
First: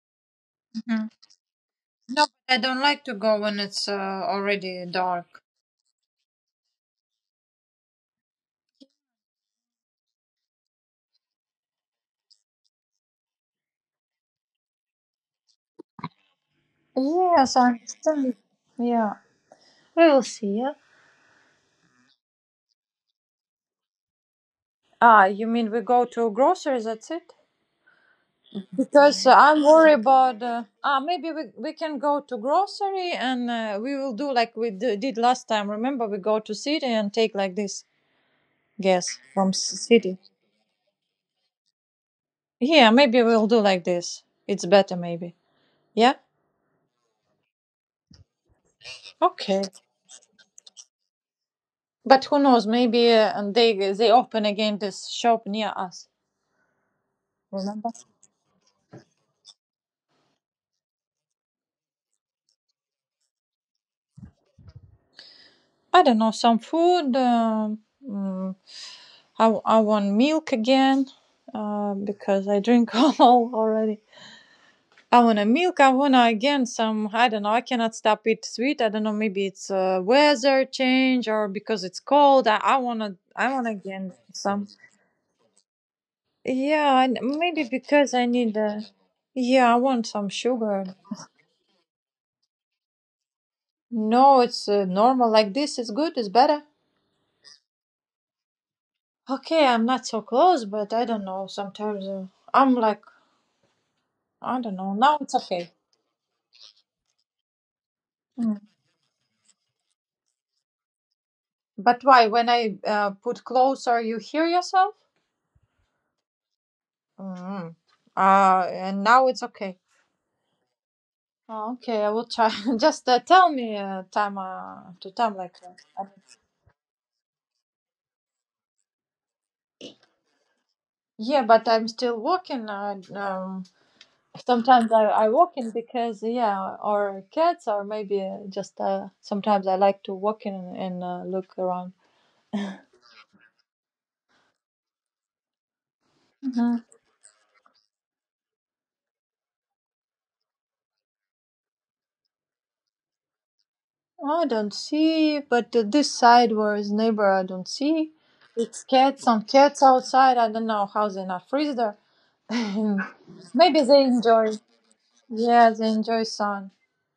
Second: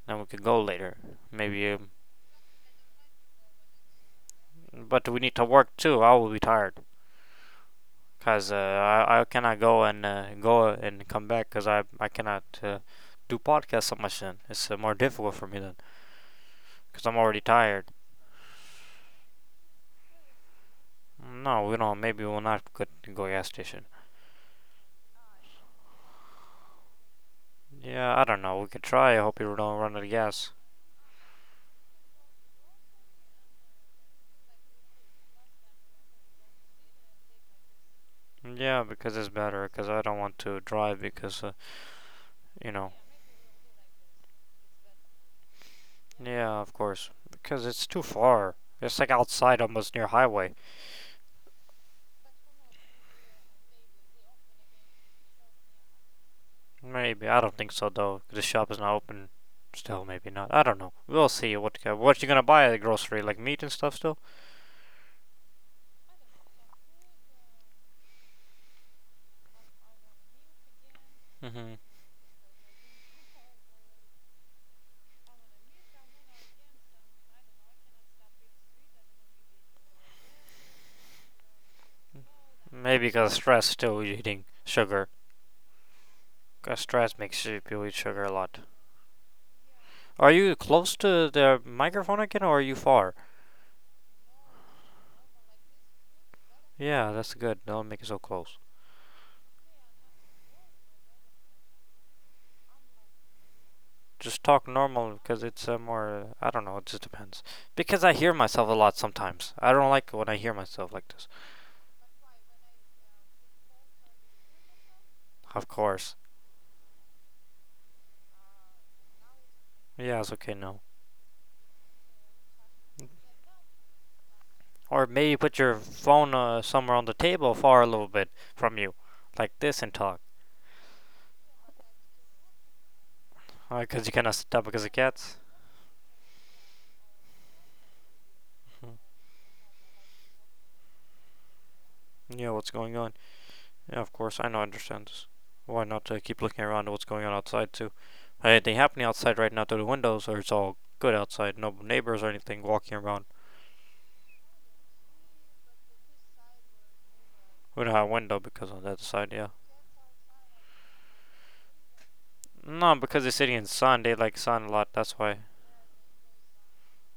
A: Then we could go later.
B: Mhm.
A: Maybe.
B: No, I don't like to go when it's already
A: But we need
B: dark.
A: to work too. I will be tired. Because I cannot go and go and come back because I cannot do podcasts so much then. It's more difficult for me then. Because I'm already
B: Yes, I
A: tired.
B: understand. Yeah. We will see. Yeah.
A: No, we don't. Maybe we'll not go gas station.
B: Ah, you mean we go to groceries, that's it?
A: Yeah, I don't know. We could try. I
B: Because uh,
A: hope you
B: i'm
A: don't
B: worried
A: run out of
B: about
A: gas.
B: ah, maybe we can go to grocery and we will do like we did last time. Remember, we go to city and take like this
A: Yeah,
B: gas
A: because it's
B: from
A: better. Because I
B: city.
A: don't want to drive. Because you
B: Yeah,
A: know.
B: maybe we'll do like this. It's better, maybe. Yeah.
A: Yeah, of course. Because it's too far. It's like
B: Okay.
A: outside, almost near highway.
B: But who knows? Maybe and they open again this shop near us.
A: Maybe I don't think
B: Remember?
A: so though. The shop is not open. Still, maybe not. I don't know. We'll see. What you gonna buy at the grocery? Like meat and stuff still.
B: I don't know. Some food. Mm, I want milk again,
A: Hmm.
B: because I drink [laughs] all already. I want a milk. I want again some. I don't know. I cannot stop eat sweet. I don't know. Maybe it's weather change or because it's cold.
A: Maybe because
B: I
A: stress
B: want
A: still
B: again
A: eating
B: some.
A: sugar. 'Cause
B: Yeah, and
A: stress makes
B: maybe
A: you eat
B: because
A: sugar
B: I
A: a
B: need
A: lot.
B: a. Yeah, I want some
A: Are you
B: sugar.
A: close to the microphone again, or are you far?
B: No, it's normal like this. It's good. It's better.
A: Yeah, that's good. Don't make it so close.
B: Okay, I'm not so close, but I don't know. Sometimes I'm like,
A: Just
B: I
A: talk
B: don't know. Now
A: normal
B: it's
A: because it's
B: okay.
A: more. I don't know. It just depends. Because I hear
B: Mm.
A: myself a lot sometimes. I don't like when I hear myself like this.
B: But why? When I put closer, you hear yourself?
A: Of course.
B: Mm. And now it's okay.
A: Yeah, it's okay. No.
B: Oh, okay, I will try. [laughs] Just tell me time
A: Or
B: to
A: maybe
B: time like.
A: put your phone somewhere on the table, far a little bit from you, like this, and talk.
B: Yeah, but I'm still walking.
A: Because you cannot stop because of
B: Sometimes I
A: cats.
B: walk in because yeah, or cats, or maybe uh, just
A: Mhm.
B: uh, sometimes I like to walk in and look around.
A: Yeah, what's going on? Yeah, of course, I know, I understand this. Why not keep looking
B: Mhm.
A: around at what's going on outside, too? Anything happening outside right now through the windows, or it's all good outside? No neighbors or anything walking around.
B: I don't see, but this side where is neighbor, I don't
A: We don't have a
B: see.
A: window because on
B: It's
A: the other
B: cats,
A: side,
B: some
A: yeah.
B: cats outside. I don't know how they not freeze there.
A: No, because they're sitting
B: [laughs]
A: in
B: Maybe
A: sun,
B: they
A: they like
B: enjoy.
A: sun a lot, that's why.
B: Yeah, they enjoy sun.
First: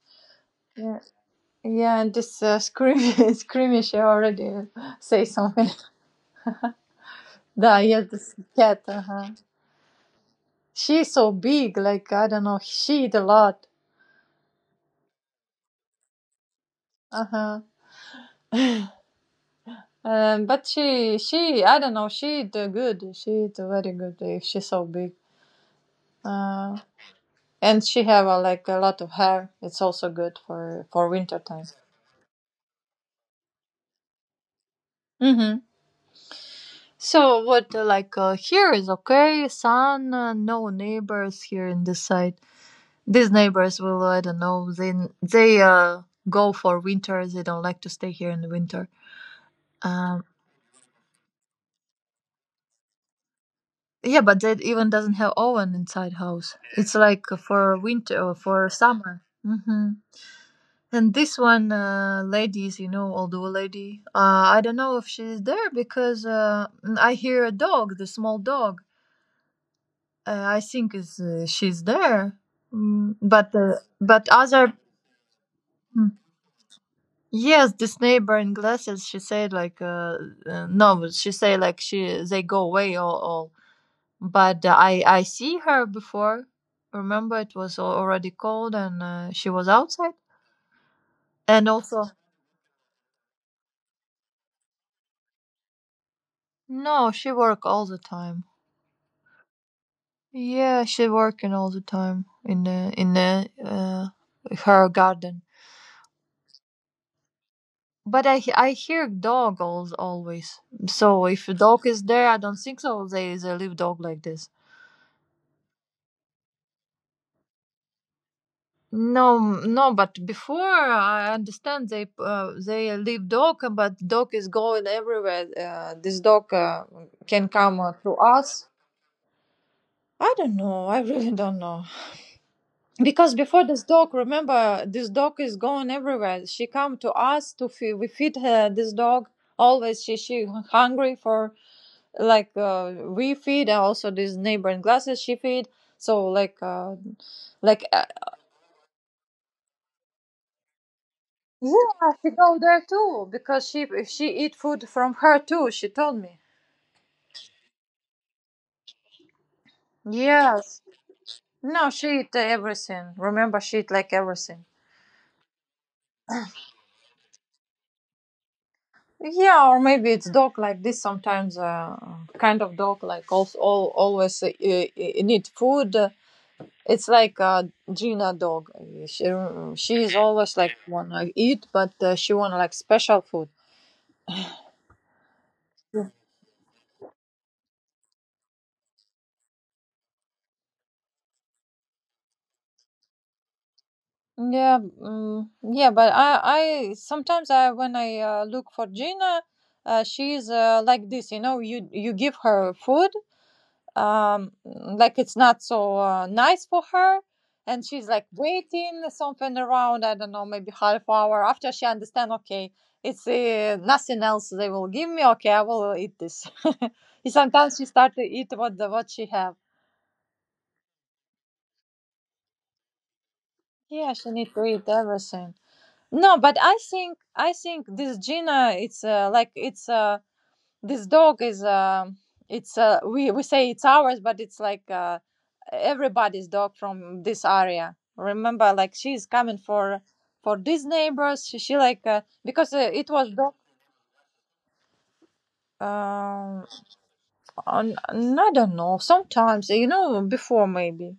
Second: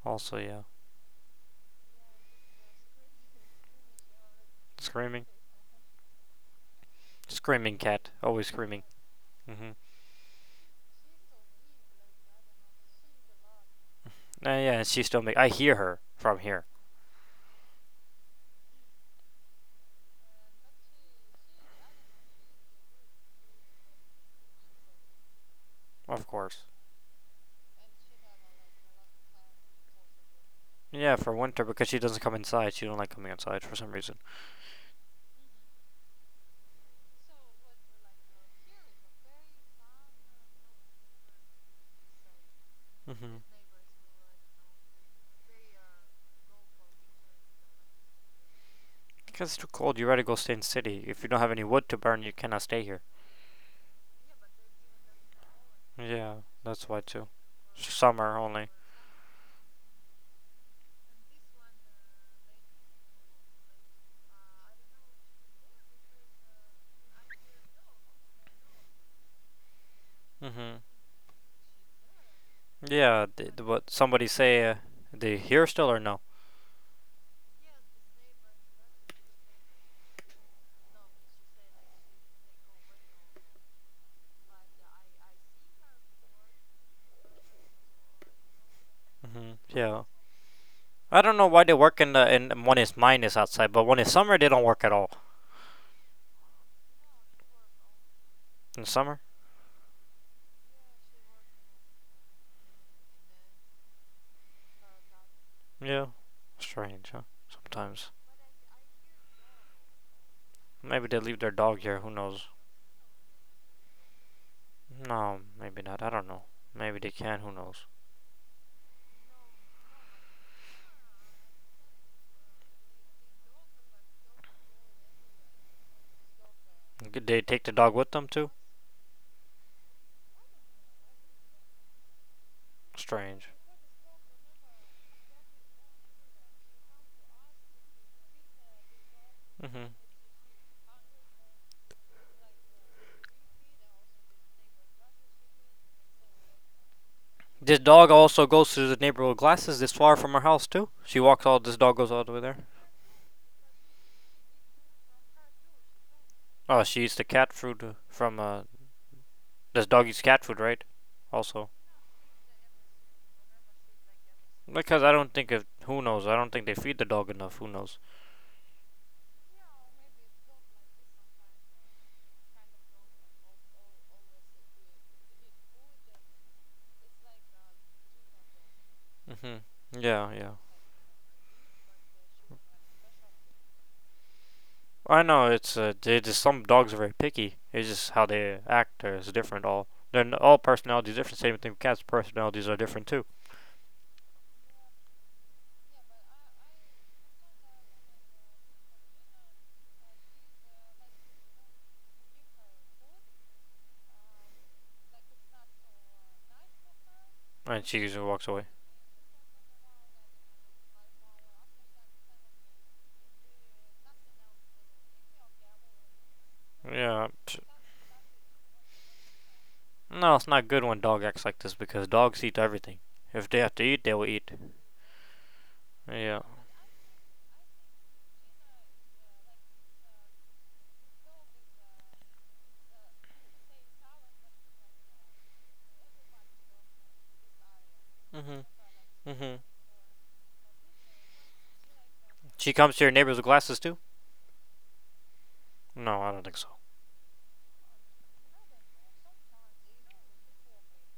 A: Also, yeah.
B: Yeah, yeah, and this scream, [laughs] screamish already say
A: Screaming.
B: something. [laughs]
A: Screaming
B: Да, yes,
A: cat,
B: this
A: always screaming.
B: cat. Uh-huh.
A: Mm-hmm.
B: She's so big, like I don't know. She eat a lot.
A: [laughs] Yeah, and she still make. I hear her from here,
B: Uh huh. But she I don't know. She eat good. She eat very good if she's so big.
A: of course.
B: Uh, and she have like a lot of hair. It's also good for
A: Yeah, for
B: winter time.
A: winter because she doesn't come inside. She don't like coming outside for some reason.
B: Mm-hmm. So what here is okay. Sun, no neighbors here in this side. These
A: Hmm.
B: neighbors will, I don't know. They go for winter. They don't like to stay here in the winter.
A: Because it's too cold. You
B: Um.
A: rather go stay in city. If you don't have any wood to burn, you cannot stay here.
B: Yeah, but that even doesn't have oven inside
A: Yeah,
B: house.
A: that's
B: It's
A: why
B: like
A: too.
B: for winter or
A: Summer
B: for
A: only.
B: summer. And this one, ladies, you know, older lady. I don't know if she's there because I hear a dog, the small dog. I
A: Hmm.
B: think is she's there,
A: Yeah,
B: but
A: what somebody say
B: other.
A: they here still or
B: Mm.
A: no?
B: Yes, this neighbor in glasses, she said like, no, but she said like she they go away all but uh, I see her before. Remember, it was already cold and she
A: Hmm.
B: was
A: Yeah,
B: outside.
A: I don't know why
B: And
A: they work
B: also,
A: in the in one is minus outside, but when it's summer they don't work at all.
B: no, she work all the time.
A: In summer.
B: Yeah, she working all the time in the her garden.
A: Yeah. Strange, huh? Sometimes.
B: But I hear dogs always.
A: Maybe they
B: So
A: leave
B: if
A: their
B: a
A: dog
B: dog
A: here,
B: is
A: who
B: there, I
A: knows?
B: don't think so. They leave dog like this.
A: No, maybe not, I don't know. Maybe they can, who knows?
B: No, no, but before I understand they leave dog, but dog is going everywhere. This dog
A: Did they
B: can
A: take the
B: come
A: dog with
B: to
A: them too?
B: us. I don't know. I really don't know. Because
A: Strange.
B: before this dog, remember, this dog is going everywhere. She come to us to feed. We feed her, this dog
A: Hmm.
B: always. She hungry for, like we feed, and also these neighboring glasses she feed, so like uh,
A: This
B: like
A: dog also goes to the neighborhood. Glasses this far from her house too. She walks all,
B: Yeah,
A: this dog goes all
B: she
A: the way there.
B: go there too, because she eat food from her too. She told me.
A: Oh, she eats the cat food from, this dog eats cat food,
B: Yes.
A: right? Also.
B: No, she eat everything. Remember, she eat like everything.
A: Because I don't think if, who knows, I don't think they feed the dog enough, who knows?
B: Yeah, or maybe it's dog like this. Sometimes, kind of dog like also all, always need food. It's like Gina dog. She
A: Hmm.
B: she is
A: Yeah,
B: always
A: yeah.
B: like wanna eat, but she wanna like special food.
A: Well, I know it's they just some dogs are very picky. It's just how they act is different. All then all personalities are different. Same thing with cats. Personalities are different too.
B: Yeah, mm, yeah, but I sometimes, I, when I look for Gina, she's like this, you know. You give her food, like it's not so nice for her, and
A: And she
B: she's like
A: usually walks away.
B: waiting something around. I don't know, maybe half hour after, she understand. Okay, it's nothing else they will give me. Okay, I will eat this. [laughs]
A: Yeah.
B: Sometimes she start to eat what she have.
A: No, it's not good when dog acts like this because dogs eat everything. If they have to eat,
B: Yeah,
A: they will
B: she need
A: eat.
B: to eat everything. No,
A: Yeah.
B: but I think this Gina, it's like it's this dog is it's we say it's ours, but it's like everybody's dog from this area.
A: Mhm.
B: Remember, like she's coming
A: Mhm.
B: for these neighbors. She like because
A: She comes to
B: it
A: your
B: was
A: neighbors with
B: dog.
A: glasses too. No, I don't think
B: Um,
A: so.
B: I don't know. Sometimes, you know, before maybe,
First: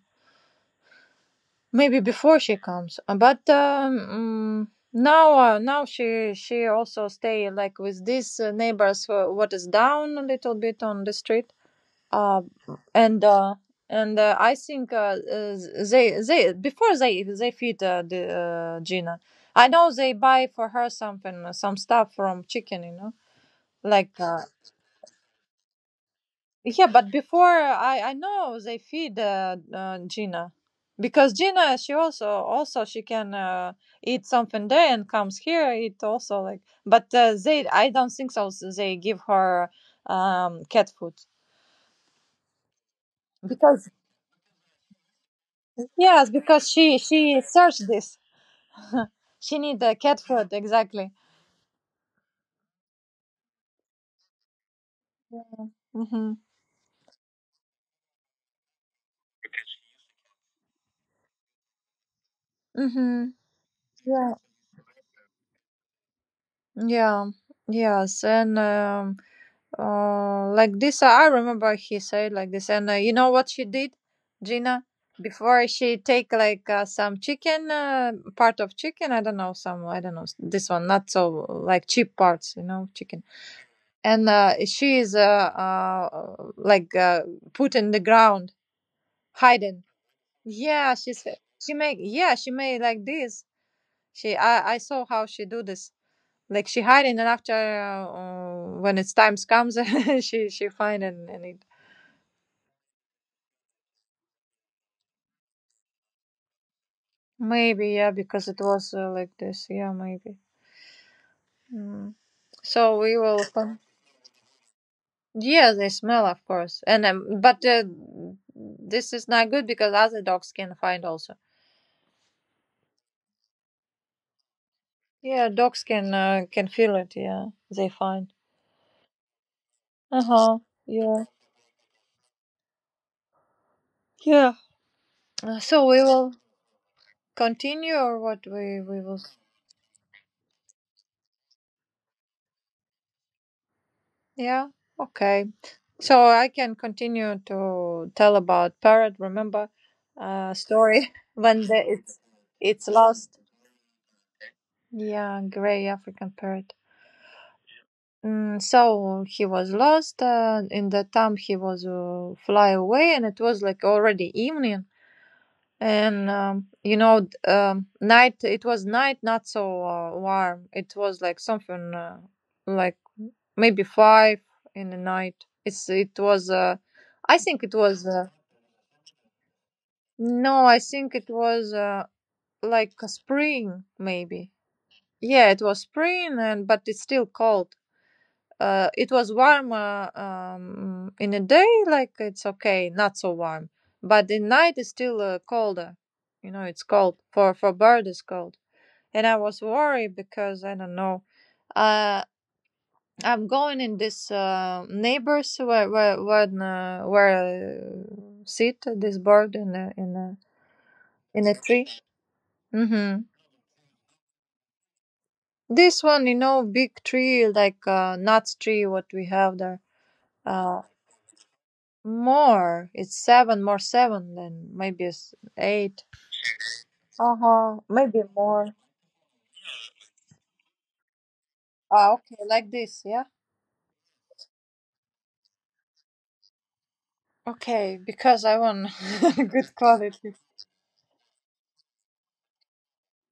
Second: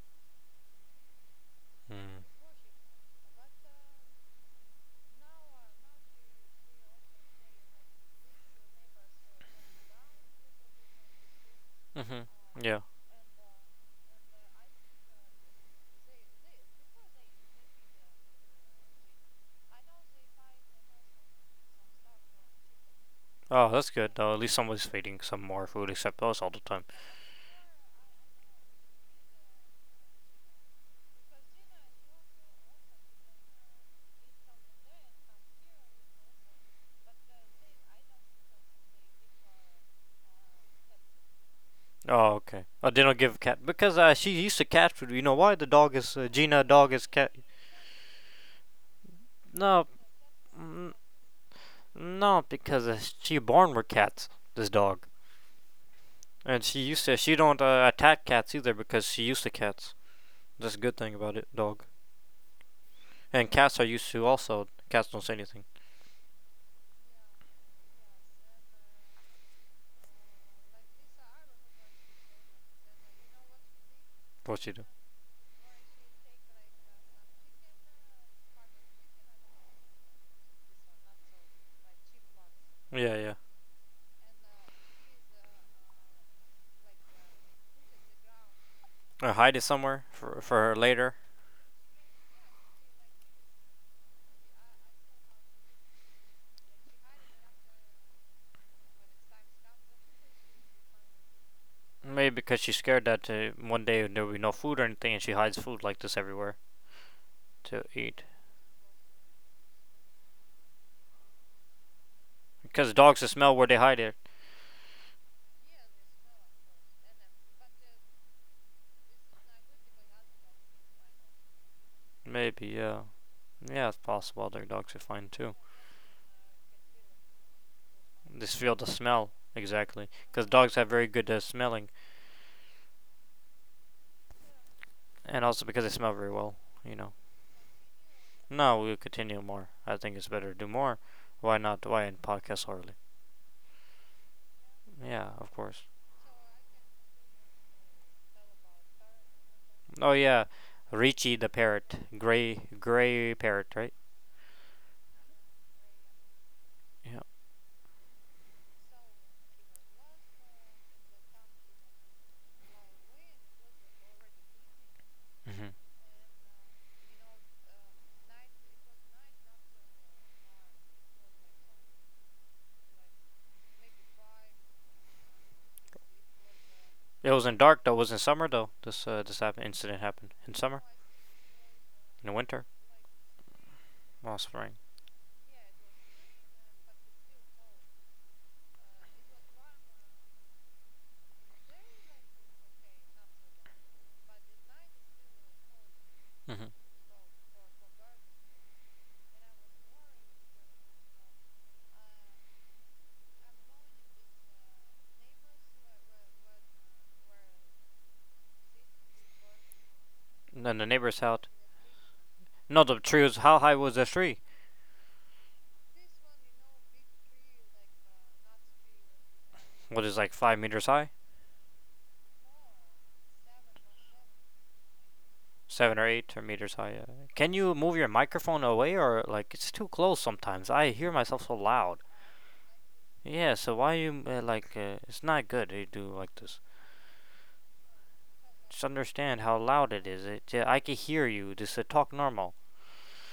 B: maybe
A: Mm.
B: before she comes. Now she also stay like with these neighbors who, what is down a little bit on the street.
A: Mhm.
B: Uh,
A: Yeah.
B: and uh, and I think they before they feed the Gina. I know they buy for her something, some stuff from chicken, you know,
A: Oh, that's good
B: like
A: though. At least somebody's feeding some more food, except us all the time.
B: yeah, but before I know they feed Gina, because Gina, she also she can eat something there and comes here eat also, like, but they, I don't think so, they give her cat food,
A: Oh, okay. I didn't give cat
B: because
A: because she used to cat food. You know why the dog is
B: yes,
A: Gina?
B: because
A: Dog
B: she
A: is cat.
B: she searched this. She need
A: No,
B: the cat food
A: mm,
B: exactly.
A: no, because she born with cats. This dog,
B: Mhm.
A: and she used to. She don't attack cats either because she used to cats. That's a good thing about it, dog.
B: Mhm.
A: And cats are used to
B: Yeah.
A: also. Cats don't say anything.
B: Yeah. Yes, and um, like this, I remember he said like this, and you know what she did,
A: What she
B: Gina?
A: do?
B: Before she take like some chicken, part of chicken, I don't know, some, I don't know, this one, not so like cheap parts, you know,
A: Yeah,
B: chicken.
A: yeah.
B: And she is put in the ground,
A: I hide it
B: hiding.
A: somewhere for her
B: Yeah,
A: later.
B: she's, she make, yeah, she made like this. She I saw how she do this, like she hiding, and after, when it's times comes, [laughs] she find and eat.
A: Maybe because she's scared that one day there'll be no food or anything, and she hides food like this everywhere to
B: Maybe, yeah,
A: eat.
B: because it was like this. Yeah, maybe. Mm.
A: Because
B: So we
A: dogs can
B: will.
A: smell where they hide it.
B: Yeah, they smell, of course, and but this is not good because other dogs can find also.
A: Maybe, yeah. Yeah, it's possible their dogs are fine
B: Yeah,
A: too.
B: dogs can feel it. Yeah, they find.
A: They feel the smell, exactly.
B: Uh
A: Because
B: huh.
A: dogs have very
B: Yeah.
A: good smelling,
B: Yeah.
A: and also because
B: So
A: they
B: we
A: smell very
B: will
A: well, you know.
B: continue, or what
A: No, we'll
B: we will.
A: continue more. I think it's better to do more. Why not? Why in podcast early?
B: Yeah.
A: Yeah,
B: Okay.
A: of course.
B: So I can continue to tell about parrot. Remember,
A: Oh, yeah.
B: story [laughs]
A: Richie the
B: when the,
A: parrot.
B: it's
A: Gray,
B: it's
A: gray
B: lost.
A: parrot, right?
B: Yeah, gray African parrot.
A: Yeah.
B: Mm, so he was lost. In that time, he was fly away, and it was like already evening.
A: Hmm.
B: And you know, night. It was night, not so warm. It was like something like maybe five in the night. It's it was.
A: It
B: I
A: wasn't
B: think it
A: dark though. It
B: was.
A: was in summer though. This happened, incident happened in
B: No, I
A: summer,
B: think it was
A: in the winter,
B: like a spring
A: well,
B: maybe.
A: spring.
B: Yeah, it was spring, and but it's still cold. It was warm in the day, like it's okay, not so warm, but in night it's still colder. You know,
A: Hmm.
B: it's cold for bird it's cold, and I was worried because I don't know. Uh, I'm going in this neighbors where sit this bird in a
A: And then the neighbor's house.
B: in a tree.
A: No, the tree
B: Mm-hmm.
A: was how high was the tree?
B: This one, you know, big tree like nuts tree, what we have there.
A: What is like five
B: Uh,
A: meters high,
B: more. It's seven, more seven, then maybe it's
A: seven
B: eight.
A: or eight or meters high?
B: Uh
A: Can you
B: huh.
A: move your
B: Maybe
A: microphone
B: more.
A: away or like it's too close sometimes? I hear myself so loud.
B: Ah, okay, like this, yeah.
A: Yeah, so why you like? It's not good. You do like this.
B: Okay, because I
A: Just
B: want [laughs]
A: understand how
B: good
A: loud it is.
B: quality.
A: It yeah, I can hear you. Just talk normal.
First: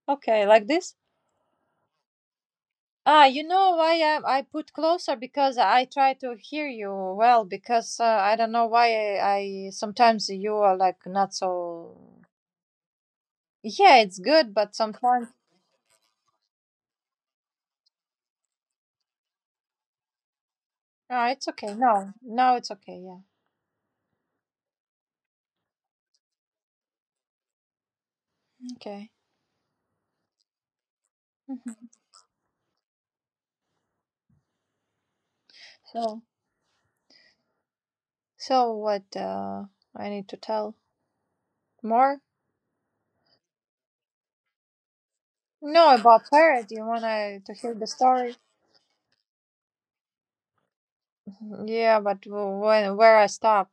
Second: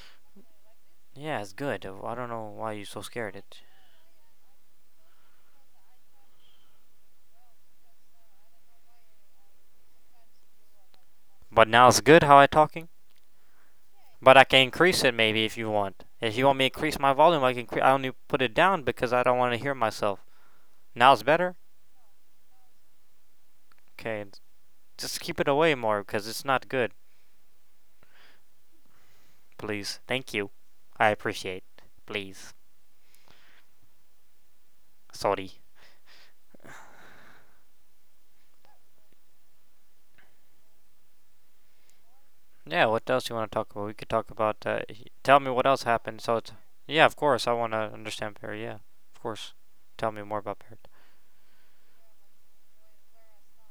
B: Okay, like this.
A: Yeah, it's good. I don't know why you're so
B: Ah,
A: scared.
B: you
A: It.
B: know why I put closer, because I try to hear you well, because I don't know why I sometimes you are like not
A: But now
B: so.
A: it's good. How I talking?
B: Yeah, it's
A: But I
B: good,
A: can
B: but
A: increase it
B: sometimes.
A: maybe if you want. If you want me to increase my volume, I can. I only put it down because I don't want to hear myself. Now it's
B: Ah, it's
A: better.
B: okay. No, no, it's okay. Yeah.
A: Okay, just keep it away more because it's not good.
B: Okay.
A: Please, thank you. I appreciate. Please, sorry.
B: So, so what I need to tell? More?
A: Yeah, what else you want to talk about? We could talk about. Tell me what else
B: No,
A: happened.
B: about
A: So it's
B: parrot. You
A: yeah, of
B: wanna
A: course
B: to
A: I
B: hear
A: want to
B: the story?
A: understand Perry. Yeah, of course. Tell me more about Perry.
B: Yeah, but when where I stop?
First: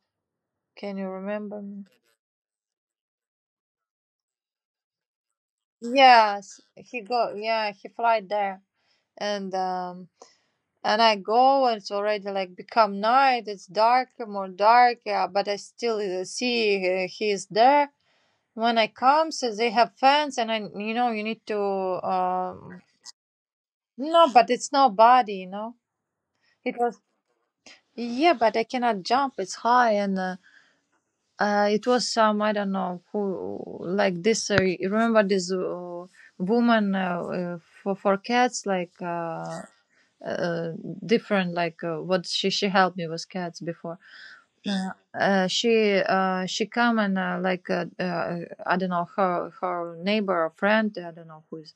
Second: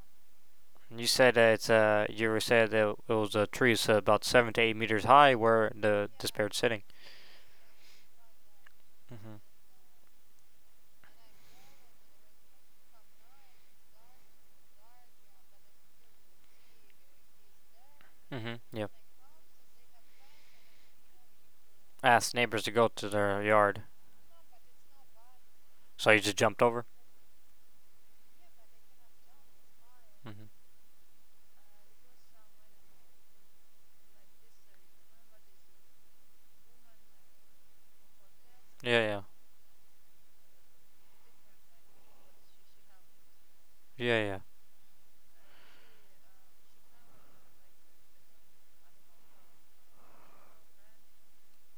B: Can
A: You
B: you
A: said that
B: remember
A: it's
B: me?
A: you were said that it was a tree so about 7 to 8 meters high where the disparate
B: Yes,
A: sitting.
B: he go. Yeah, he flight there,
A: Mm-hmm.
B: and um, and I go, and it's already like become night. It's darker, more dark. Yeah, but I still see he is there.
A: Mm-hmm.
B: When I
A: Yep.
B: come, so they have fans, and I, you know, you need to
A: Asked neighbors to go to their yard,
B: no, but it's nobody, you know.
A: so you just jumped
B: It
A: over.
B: was, yeah, but I cannot jump. It's high, and
A: Mm-hmm.
B: It was some, I don't know who, like this. You remember this woman, for cats, like
A: Yeah, yeah,
B: uh, different, like what she helped me with cats before.
A: yeah, yeah.
B: Uh, she come, and I don't know, her, her neighbor or friend, I don't know who is.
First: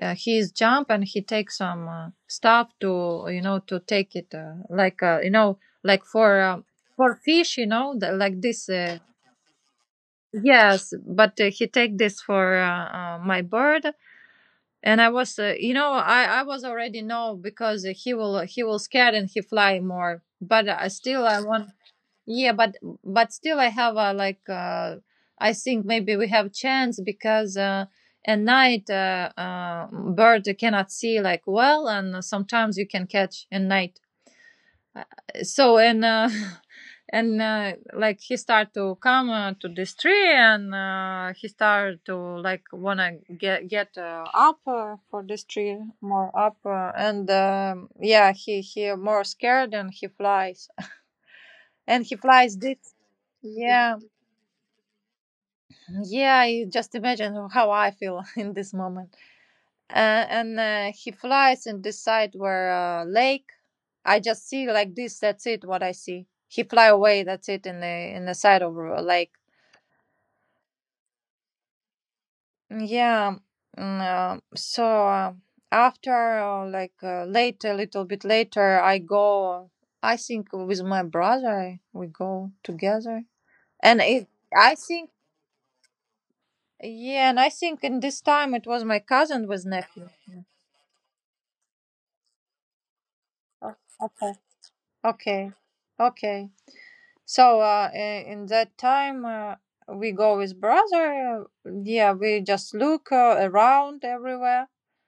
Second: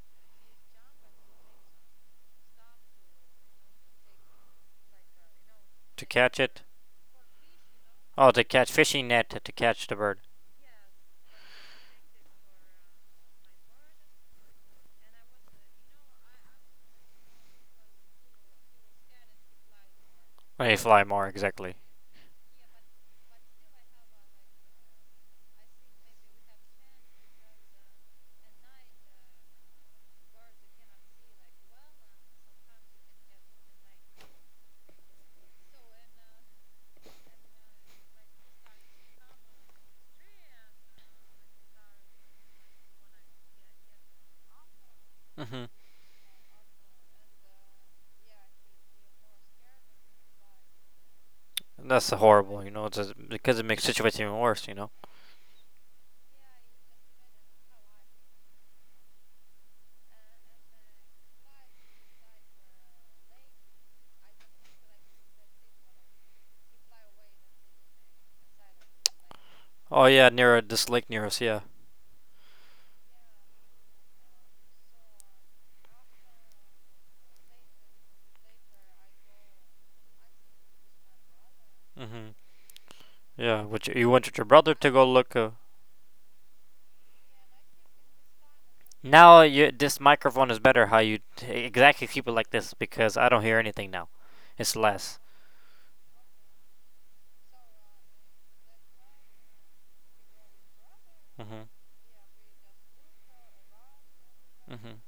B: He is jump and he takes some stuff to, you know, to take it you know,
A: To
B: like
A: catch it.
B: for fish, you know the,
A: Oh,
B: like
A: to
B: this.
A: catch fishing net to catch the bird.
B: Yes, but he take this for my bird, and I was, you know, I was already know because he will, he will scared and he fly more. But
A: A
B: I
A: fly
B: still
A: more
B: I want,
A: exactly.
B: yeah, but still I have a like I think maybe we have chance because at night, bird cannot see like well, and sometimes you can catch at night. So, and [laughs] and like he start to come to this tree, and he start to like wanna get up for this
A: Mm-hmm.
B: tree more up, and yeah, he more scared and he flies [laughs] and
A: That's
B: he flies
A: horrible. You
B: this.
A: know, it's a, because it makes the
B: Yeah,
A: situation even worse.
B: yeah, you just imagine how I feel [laughs] in this moment. Uh, and he flies in this side where, lake. I just see like this. That's it. What I see. He fly away. That's it. In the, in the side of a lake.
A: Oh yeah, near this lake near us. Yeah.
B: Yeah. Mm, so after later, a little bit later, I go. I think with my brother we
A: Mm-hmm.
B: go together,
A: Yeah, which
B: and
A: you
B: it.
A: wanted your
B: I
A: brother to
B: think,
A: go look.
B: yeah, and I think in this time it was my
A: Now
B: cousin with
A: you, this
B: nephew.
A: microphone is better. How you exactly keep it like this because I don't hear
B: Oh,
A: anything now.
B: okay,
A: It's less.
B: okay, okay. So in that time, we go with brother,
A: Mhm.
B: yeah, we just look around everywhere,
A: Mhm.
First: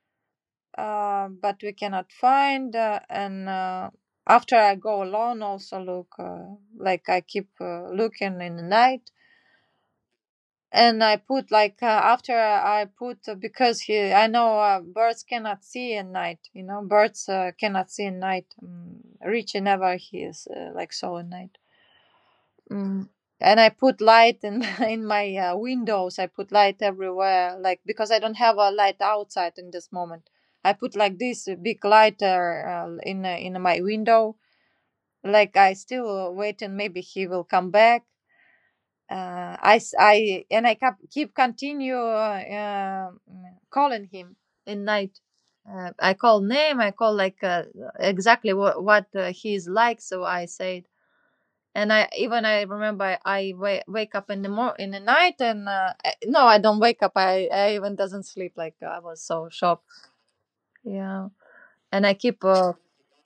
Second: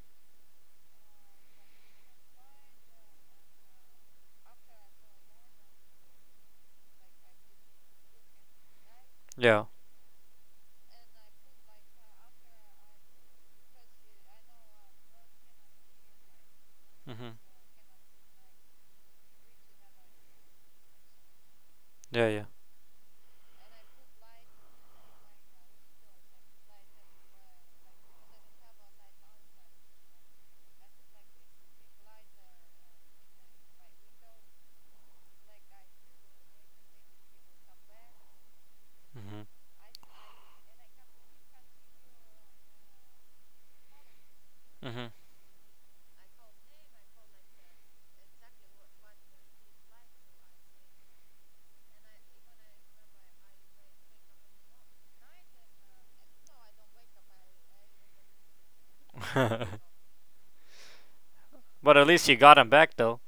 B: uh, but we cannot find, and after I go alone, also look, like I keep looking in the night.
A: Yeah.
B: And I put like after I put, because he, I know birds cannot see at night, you know, birds
A: Mhm.
B: cannot see at night, Richie never hears like so at night.
A: Yeah. Yeah.
B: Mm. And I put light in [laughs] in my windows. I put light everywhere, like because I don't have a light outside in this moment. I put like this big light in in my window. Like I still waiting. Maybe he will come back. And I kept keep continue um, calling him in
A: Mhm.
B: night. I call name. I call like exactly what he is like. So I say and I even I remember I wake up in the in the night and I- no I don't wake up I even doesn't sleep, like I was so
A: Mhm.
B: shocked, yeah.
A: [laughs] But at
B: And I
A: least you
B: keep
A: got him back though,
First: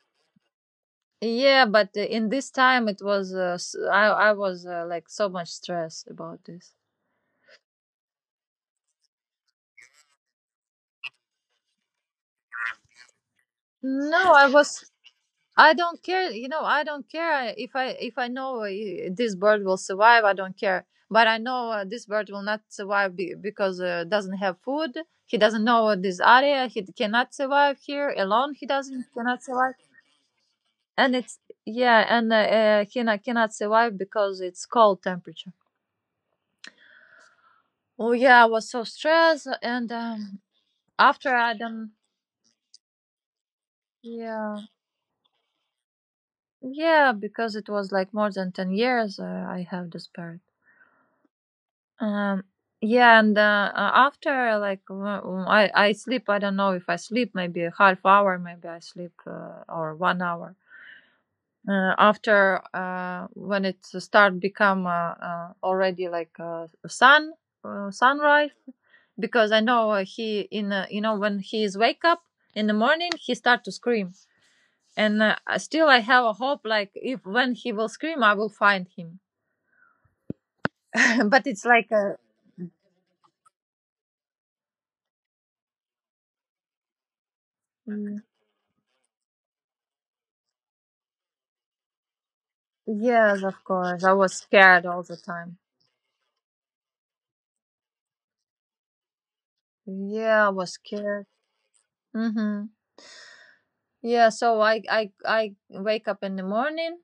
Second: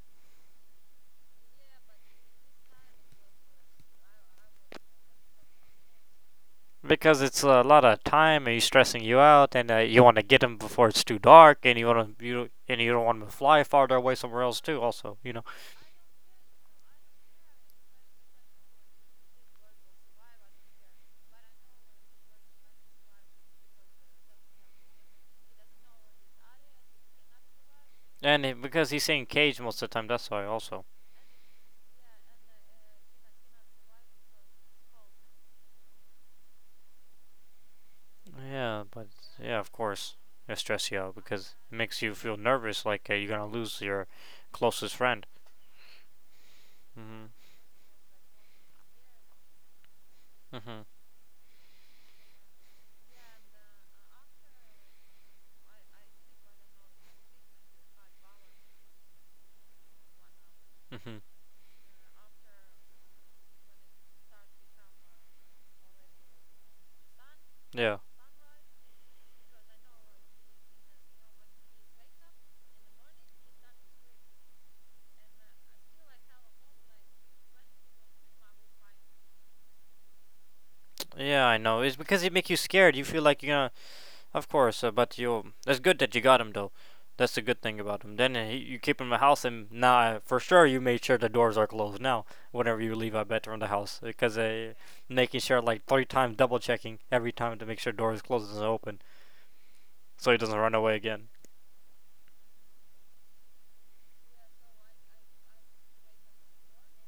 B: yeah, but in this time it was I was like so much stress about this.
A: because it's a lot of time and he's stressing you out, and you want to get him before it's too dark, and you don't want him to fly farther away
B: No,
A: somewhere
B: I
A: else
B: was,
A: too. Also, you know,
B: I don't care. You know, I don't care, if I, if I know this bird will survive. I don't care. But I know this bird will not survive because doesn't have food. He doesn't know this area. He cannot survive here
A: and
B: alone. He
A: because he's
B: doesn't
A: saying
B: cannot
A: cage
B: survive.
A: most of the time, that's why also.
B: And it's, yeah, and he not, cannot survive because it's cold temperature. Oh yeah, I was
A: Yeah,
B: so
A: but
B: stressed.
A: yeah, of
B: And
A: course, it stresses you out
B: after
A: because
B: I
A: it
B: done,
A: makes you feel nervous, like you're gonna lose your
B: yeah.
A: closest friend.
B: Yeah,
A: Mhm.
B: because it was like more than 10 years I have this bird.
A: Mhm.
B: Um, yeah, and after like I sleep. I don't know if I sleep. Maybe a half hour. Maybe I sleep or 1 hour.
A: Mhm.
B: After when it start become already like sun
A: Yeah.
B: sunrise, because I know he in you know, when he is wake up in the morning he start to scream. And still I have a hope like if when he will scream I will find him. [laughs]
A: Yeah,
B: But
A: I
B: it's
A: know. It's
B: like a.
A: because it make you scared. You feel like you're gonna, of course. But you, that's good that you got him though. That's the good thing about him. Then he, you keep him in the house, and now for sure you made sure the doors are closed now. Whenever you leave, I bet
B: Yes,
A: from the
B: of
A: house
B: course. I
A: because
B: was scared all the
A: making sure
B: time.
A: like 3 times double checking every time to make sure doors closed and open, so he
B: Yeah, I
A: doesn't run
B: was
A: away again.
B: scared. Mm-hmm. Yeah, so I wake up in the morning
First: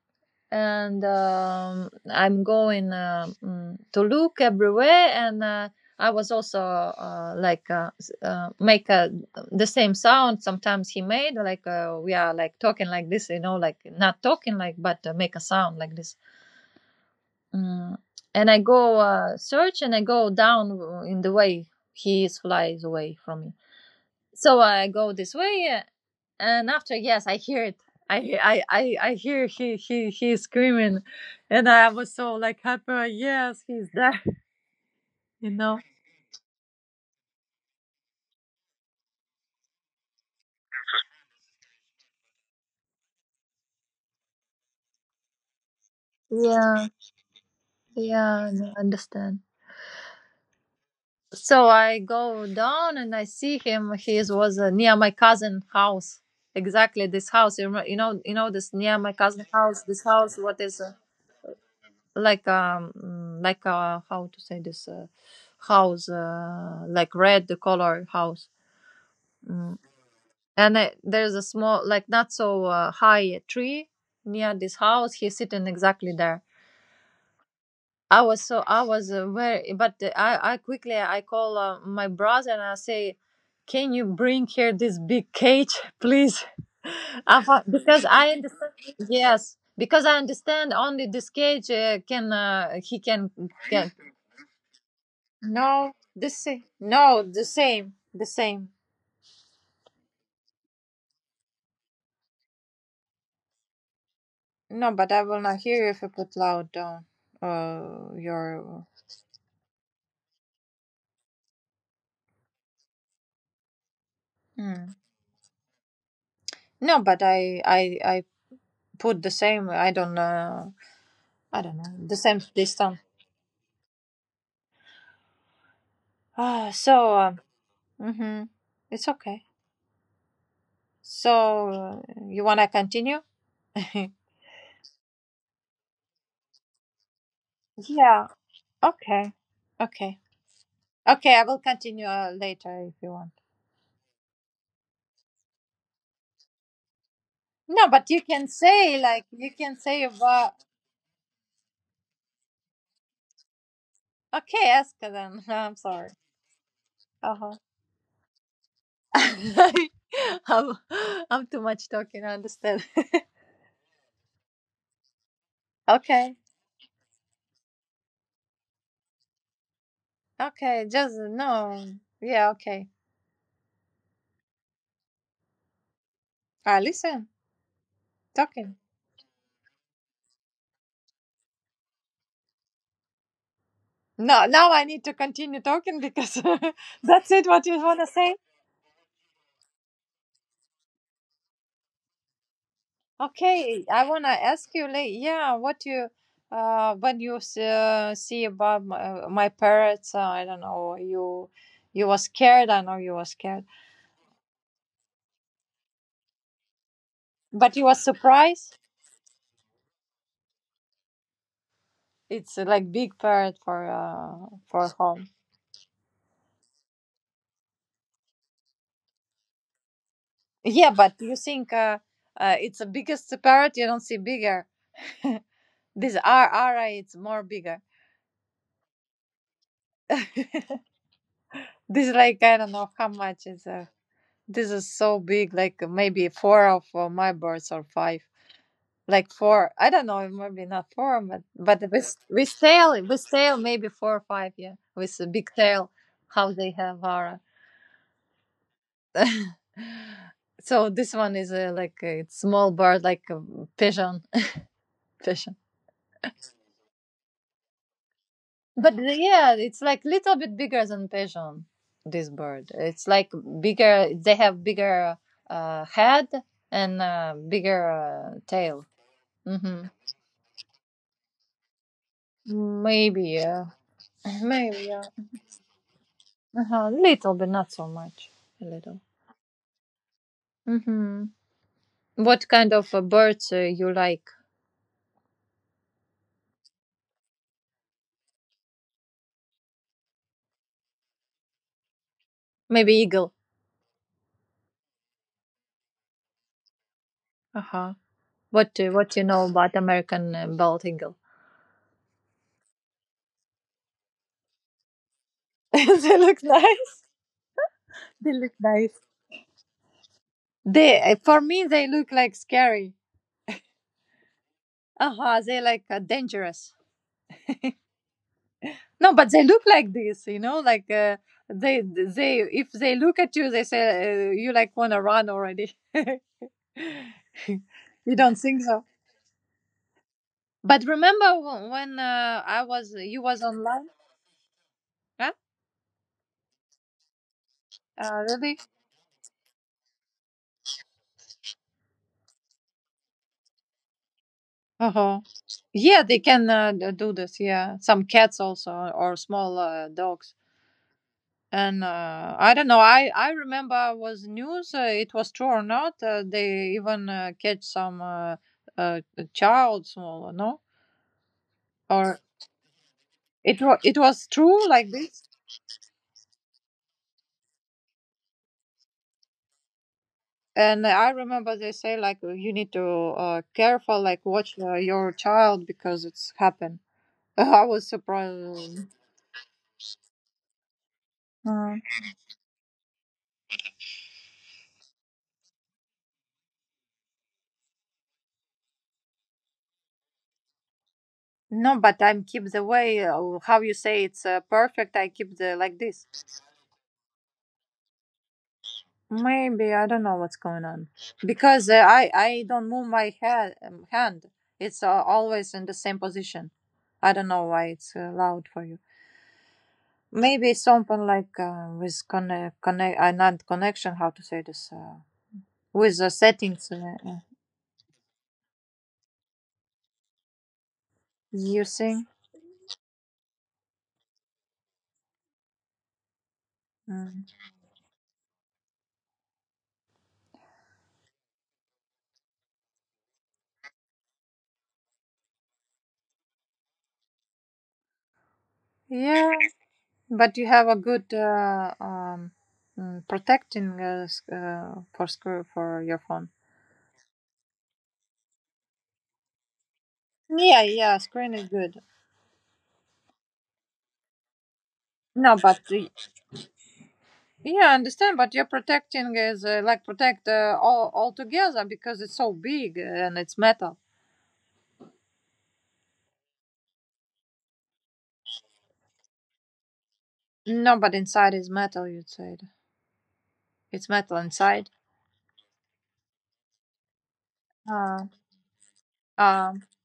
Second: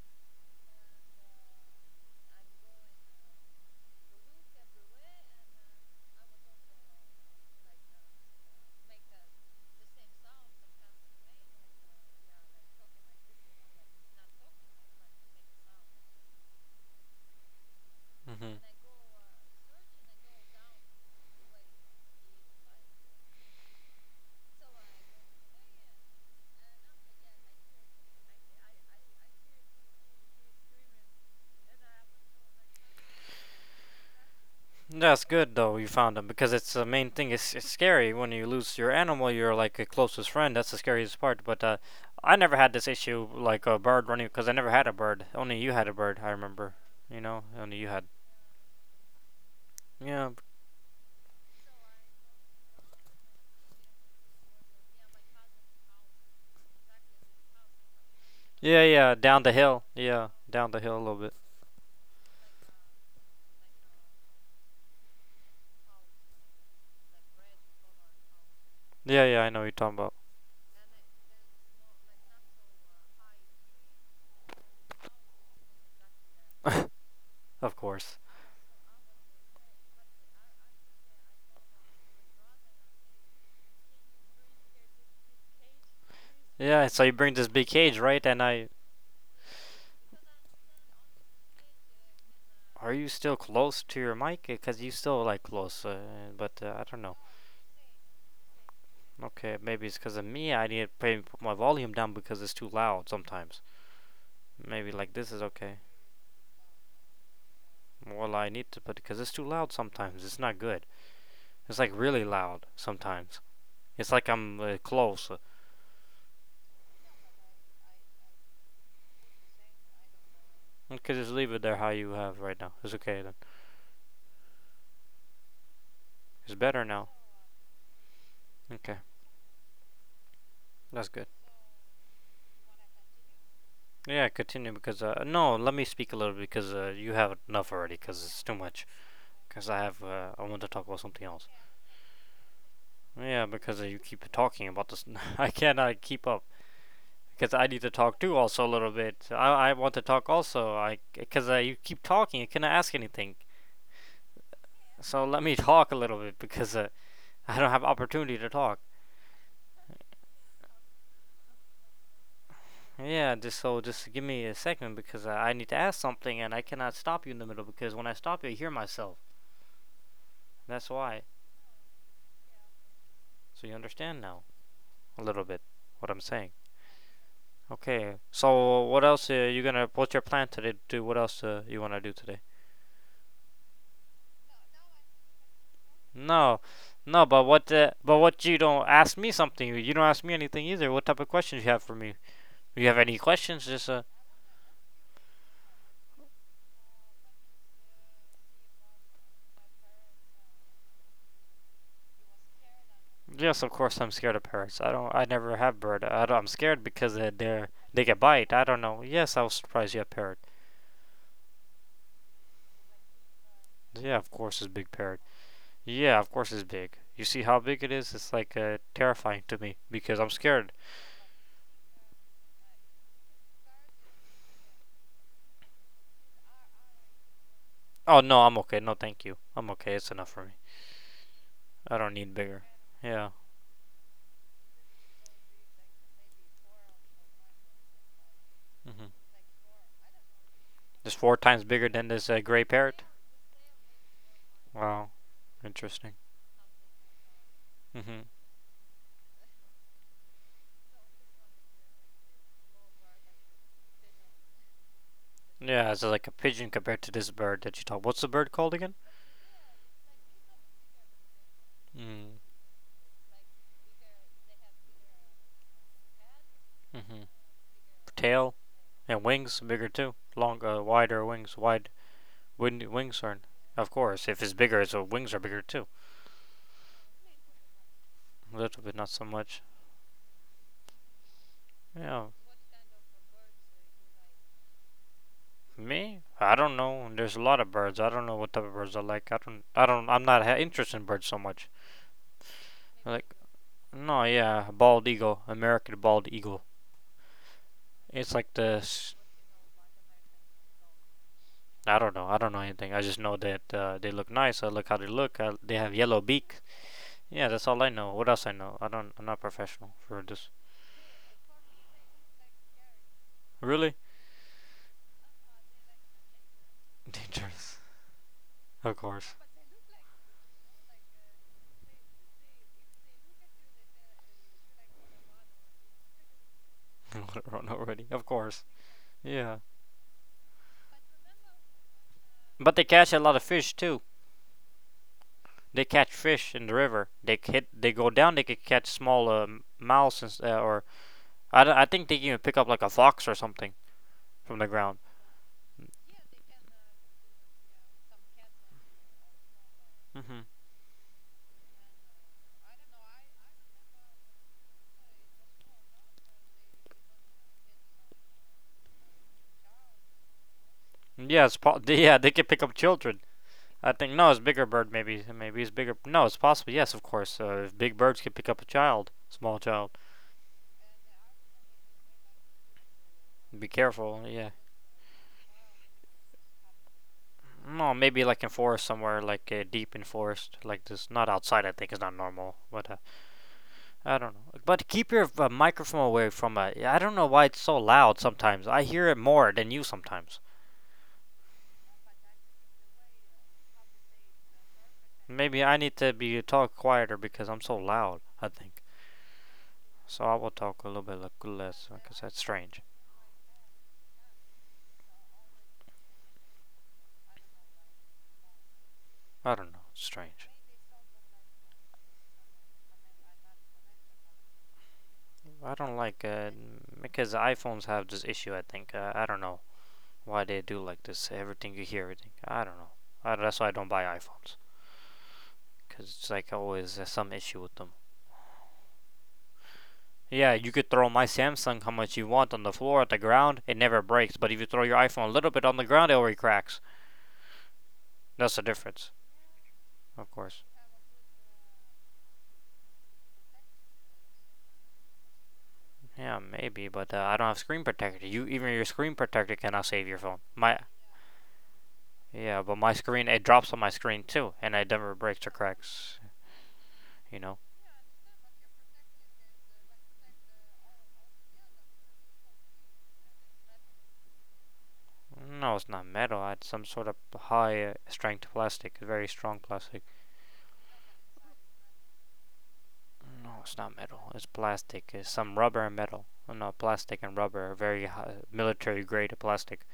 B: and I'm going to look everywhere and I was also like make a, the same sound sometimes he made, like we are like talking like this, you know, like not talking like but make a sound like this. Mm. And
A: Mhm.
B: I go search and I go down in the way he is flies away from me. So I go this way, and after, yes, I hear it. I hear he he is screaming, and I was so like happy. Like, yes, he's there. [laughs]
A: That's
B: You
A: good though
B: know.
A: you found them because it's the main thing. It's scary when you lose your animal, your like a closest friend. That's the scariest part. But I never had this issue like a bird running because I never had a bird. Only you had a bird, I remember.
B: Yeah.
A: You know, only you had.
B: Yeah, no, I understand.
A: Yeah,
B: So I go down and I see him. He was near my cousin house. Exactly this house. You you know. You know this,
A: yeah,
B: near my
A: yeah. Down
B: cousin
A: the
B: house.
A: hill.
B: This
A: Yeah,
B: house. What
A: down the
B: is?
A: hill a little bit.
B: Like like uh, how to say this, house like red, the color house.
A: Yeah, yeah. I know what you're
B: Mm.
A: talking
B: And there's a small, like not so high tree near this house. He's sitting exactly there.
A: about. [laughs] Of course.
B: I was very, but I quickly I call my brother and I say, can you bring here this big cage [laughs] please?
A: Yeah. So you bring
B: I
A: this big
B: thought,
A: cage,
B: because
A: right?
B: I
A: And I
B: understand yes because I understand only this cage can
A: are
B: he
A: you
B: can,
A: still close
B: can.
A: to your mic? Because you still like close,
B: No, the
A: but
B: same.
A: I don't know.
B: No, the same. The same.
A: Okay, maybe it's because of me. I need to maybe put my volume down because it's too loud sometimes. Maybe
B: No, but
A: like
B: I
A: this is
B: will not
A: okay.
B: hear you if you put loud down.
A: Well, I need to
B: Your.
A: put because it's too loud sometimes. It's not good. It's like really loud sometimes. It's like I'm
B: Mm.
A: close.
B: No, but I put the same. I don't know.
A: Okay, just leave it
B: I
A: there
B: don't
A: how
B: know
A: you
B: the
A: have
B: same
A: right now.
B: this
A: It's
B: time.
A: okay then. It's
B: Ah,
A: better now.
B: so mm-hmm.
A: Okay,
B: It's okay.
A: that's good.
B: So you wanna continue? [laughs]
A: Yeah, continue because no, let me speak a little because you have enough already because
B: Yeah.
A: it's too much.
B: Okay.
A: Because I have
B: Okay.
A: I want to talk about something
B: Okay,
A: else.
B: I will continue later if you want.
A: Yeah, because you keep talking about this. [laughs] I cannot keep up because I need to
B: No, but
A: talk
B: you
A: too
B: can
A: also a little
B: say
A: bit.
B: like you
A: I
B: can
A: want to
B: say
A: talk
B: about.
A: also. I because You keep talking, I cannot ask anything.
B: Okay, Eska
A: So let
B: then. [laughs]
A: me [laughs]
B: I'm
A: talk a
B: sorry.
A: little bit because I
B: Uh-huh.
A: don't have opportunity to talk.
B: [laughs] I'm, I'm too much talking, I understand. [laughs]
A: Yeah, just give me a second because I need to ask something
B: Okay.
A: and I cannot stop you in the middle because when I stop you, I hear myself. That's
B: Okay, just
A: why.
B: no. Yeah, okay.
A: So you understand now a little bit what I'm saying.
B: I listen,
A: Okay.
B: talking.
A: So what else are you gonna? What's your plan today? Do what else you wanna do today?
B: No, now I need to continue talking because [laughs]
A: No, no,
B: that's
A: but
B: it
A: what?
B: what you
A: The,
B: want to
A: but
B: say.
A: what you don't ask me something. You don't ask me anything either. What type of questions you have for me? Do you have any questions?
B: Okay,
A: Just
B: I want to ask you like, yeah, what you, uh, when you see about my parents, I don't know, you were scared, I know you were
A: yes,
B: scared,
A: of course. I'm scared of parrots. I don't. I never have bird. I don't, I'm scared because they they're
B: but you were
A: they get bite. I don't
B: surprised.
A: know. Yes, I was surprised you have parrot.
B: It's like big parrot for
A: Yeah, of
B: uh,
A: course it's big
B: for
A: parrot.
B: home.
A: Yeah, of course it's big. You see how big it is? It's like terrifying to me because I'm scared.
B: Yeah, but you think it's the biggest parrot? You don't see bigger. [laughs] This RRI, it's more bigger.
A: Oh no, I'm okay. No, thank you. I'm okay. It's enough
B: [laughs]
A: for me. I don't
B: This,
A: need
B: like, I
A: bigger.
B: don't know how
A: Yeah.
B: much is. This is so big, like maybe four of my birds or five.
A: Mhm.
B: Like four, I don't know, maybe not
A: It's
B: four,
A: four times
B: but
A: bigger than
B: with
A: this
B: with
A: gray parrot.
B: tail, with tail maybe four or five, yeah,
A: Wow,
B: with a big tail,
A: interesting.
B: how they have aura.
A: Hmm.
B: So this one is like a small bird, like a pigeon, [laughs] pigeon.
A: Yeah, it's like a pigeon compared to this bird that you talk. What's the bird called again?
B: Yeah, it's like little bit bigger than pigeon. This
A: Mm.
B: bird, it's like bigger. They have bigger head and
A: Hmm.
B: bigger
A: Tail
B: tail.
A: and wings bigger
B: Hmm.
A: too. Long, wider wings. Wings
B: Maybe,
A: are.
B: yeah.
A: Of course, if
B: [laughs]
A: it's bigger,
B: Maybe,
A: its
B: yeah.
A: wings are bigger too.
B: Uh-huh. Little, but not so much.
A: A
B: A
A: little bit,
B: little.
A: not so much.
B: Hmm.
A: Yeah,
B: What kind of birds you like?
A: me? I don't know. There's a lot of birds. I don't know what type of birds I like. I don't. I'm not ha- interested in birds so much.
B: Maybe
A: Like,
B: eagle.
A: no, yeah, bald eagle, American bald eagle.
B: Uh huh.
A: It's like this.
B: What you know about American bald eagle?
A: I don't know. I don't know anything. I just know that they look nice. I look how they look. I, they
B: [laughs]
A: have yellow
B: They look
A: beak.
B: nice.
A: Yeah, that's all I know. What
B: They
A: else I
B: look
A: know? I
B: nice.
A: don't. I'm not professional for this.
B: They for me they look like scary.
A: Really?
B: Uh huh. They like dangerous?
A: [laughs] Dangerous. Of
B: No,
A: course.
B: but they look like this, you know, like they if they look at you, they say you like wanna run already. [laughs]
A: [laughs] I don't know already.
B: You
A: Of
B: don't
A: course.
B: think so?
A: Yeah.
B: But remember when I
A: But they
B: was,
A: catch a
B: you
A: lot of
B: was
A: fish
B: online?
A: too.
B: Huh?
A: They catch fish in the river. They hit. They go down. They could
B: Really?
A: catch small mouse and, or I think they can even pick up like a fox or something from the
B: Uh
A: ground.
B: huh. Yeah, they can do this. Yeah, some cats also or small
A: Mm-hmm.
B: dogs. And I don't know, I remember was news, it was true or not, they even catch some uh, child small no
A: Yes, [laughs] yeah,
B: or
A: they can pick up children.
B: it was,
A: I
B: it
A: think no,
B: was
A: it's bigger
B: true
A: bird.
B: like
A: Maybe
B: this.
A: maybe it's bigger. No, it's possible. Yes, of course. If big birds can pick up a child, small child,
B: And I remember they say like, "Well, you need to
A: be
B: careful,
A: careful.
B: like
A: Yeah.
B: watch your child because it's happened." [laughs] I
A: No,
B: was
A: maybe like in forest
B: surprised.
A: somewhere, like deep in forest, like this. Not outside. I
B: Uh,
A: think is not normal. But I don't know. But keep your microphone away from. Yeah, I don't know why it's so loud sometimes. I hear it more than you sometimes.
B: no, but I'm keep the way, how you say, it's perfect. I keep
A: Maybe
B: the
A: I
B: like
A: need to
B: this.
A: be talk quieter because I'm so loud. I think.
B: Maybe I don't know
A: So I
B: what's
A: will
B: going
A: talk a
B: on
A: little bit like
B: because
A: less
B: I
A: because that's
B: I don't
A: strange.
B: move my head, hand. It's always in the same position. I don't know why it's loud for you.
A: I don't know. Strange.
B: Maybe something like with connect, not connection. How to say this?
A: I don't
B: With the
A: like
B: settings.
A: because iPhones have this issue. I think I don't know why they do like this.
B: You
A: Everything you hear,
B: see?
A: everything. I don't know. That's why I don't buy iPhones because it's like always some
B: Mm.
A: issue with them. Yeah, you could throw my Samsung how much you want on the floor at the ground, it never breaks. But if you throw your iPhone a little bit on the ground, it already cracks. That's the difference,
B: Yeah,
A: of
B: but you
A: course.
B: have a good protecting for screw for your phone.
A: Yeah, maybe, but I don't have screen protector. You even your screen protector cannot save your phone.
B: Yeah,
A: My
B: yeah, screen is good.
A: yeah, but my screen it drops on my screen too, and it never breaks
B: No,
A: or
B: but
A: cracks. You know,
B: yeah, I understand, but you're protecting is like protect all together because it's so big and it's metal.
A: no, it's not metal. It's some sort of high strength plastic, very strong plastic.
B: No, but inside is metal. You'd say
A: No, it's not
B: it's metal
A: metal. It's
B: inside.
A: plastic. It's some rubber and metal. Oh, no, plastic and rubber, very
B: Uh,
A: high, military grade
B: um.
A: plastic.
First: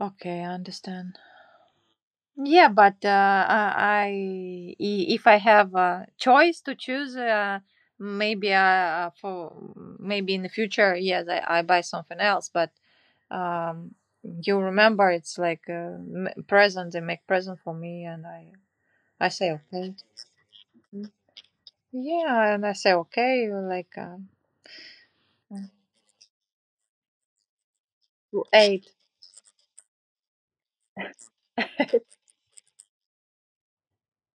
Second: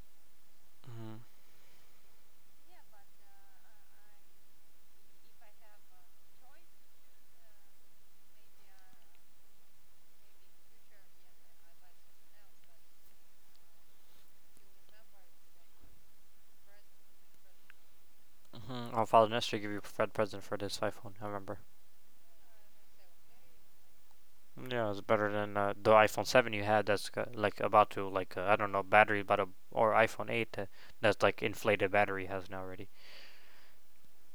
B: Okay, I
A: Mm-hmm.
B: understand. Yeah, but if I have a choice to choose, maybe for, maybe in the future, yes, I buy something else. But um, you remember, it's like present. They make present for me, and I
A: Mm-hmm. Oh, Father
B: I say
A: Nestor gave you a
B: okay.
A: Fred present for this iPhone. I remember.
B: Yeah, and I say okay, like
A: Yeah, it's better than the iPhone 7 you had. That's got, like about to like
B: to
A: I don't know
B: eight.
A: battery, but a or iPhone 8 that's like inflated battery has now already.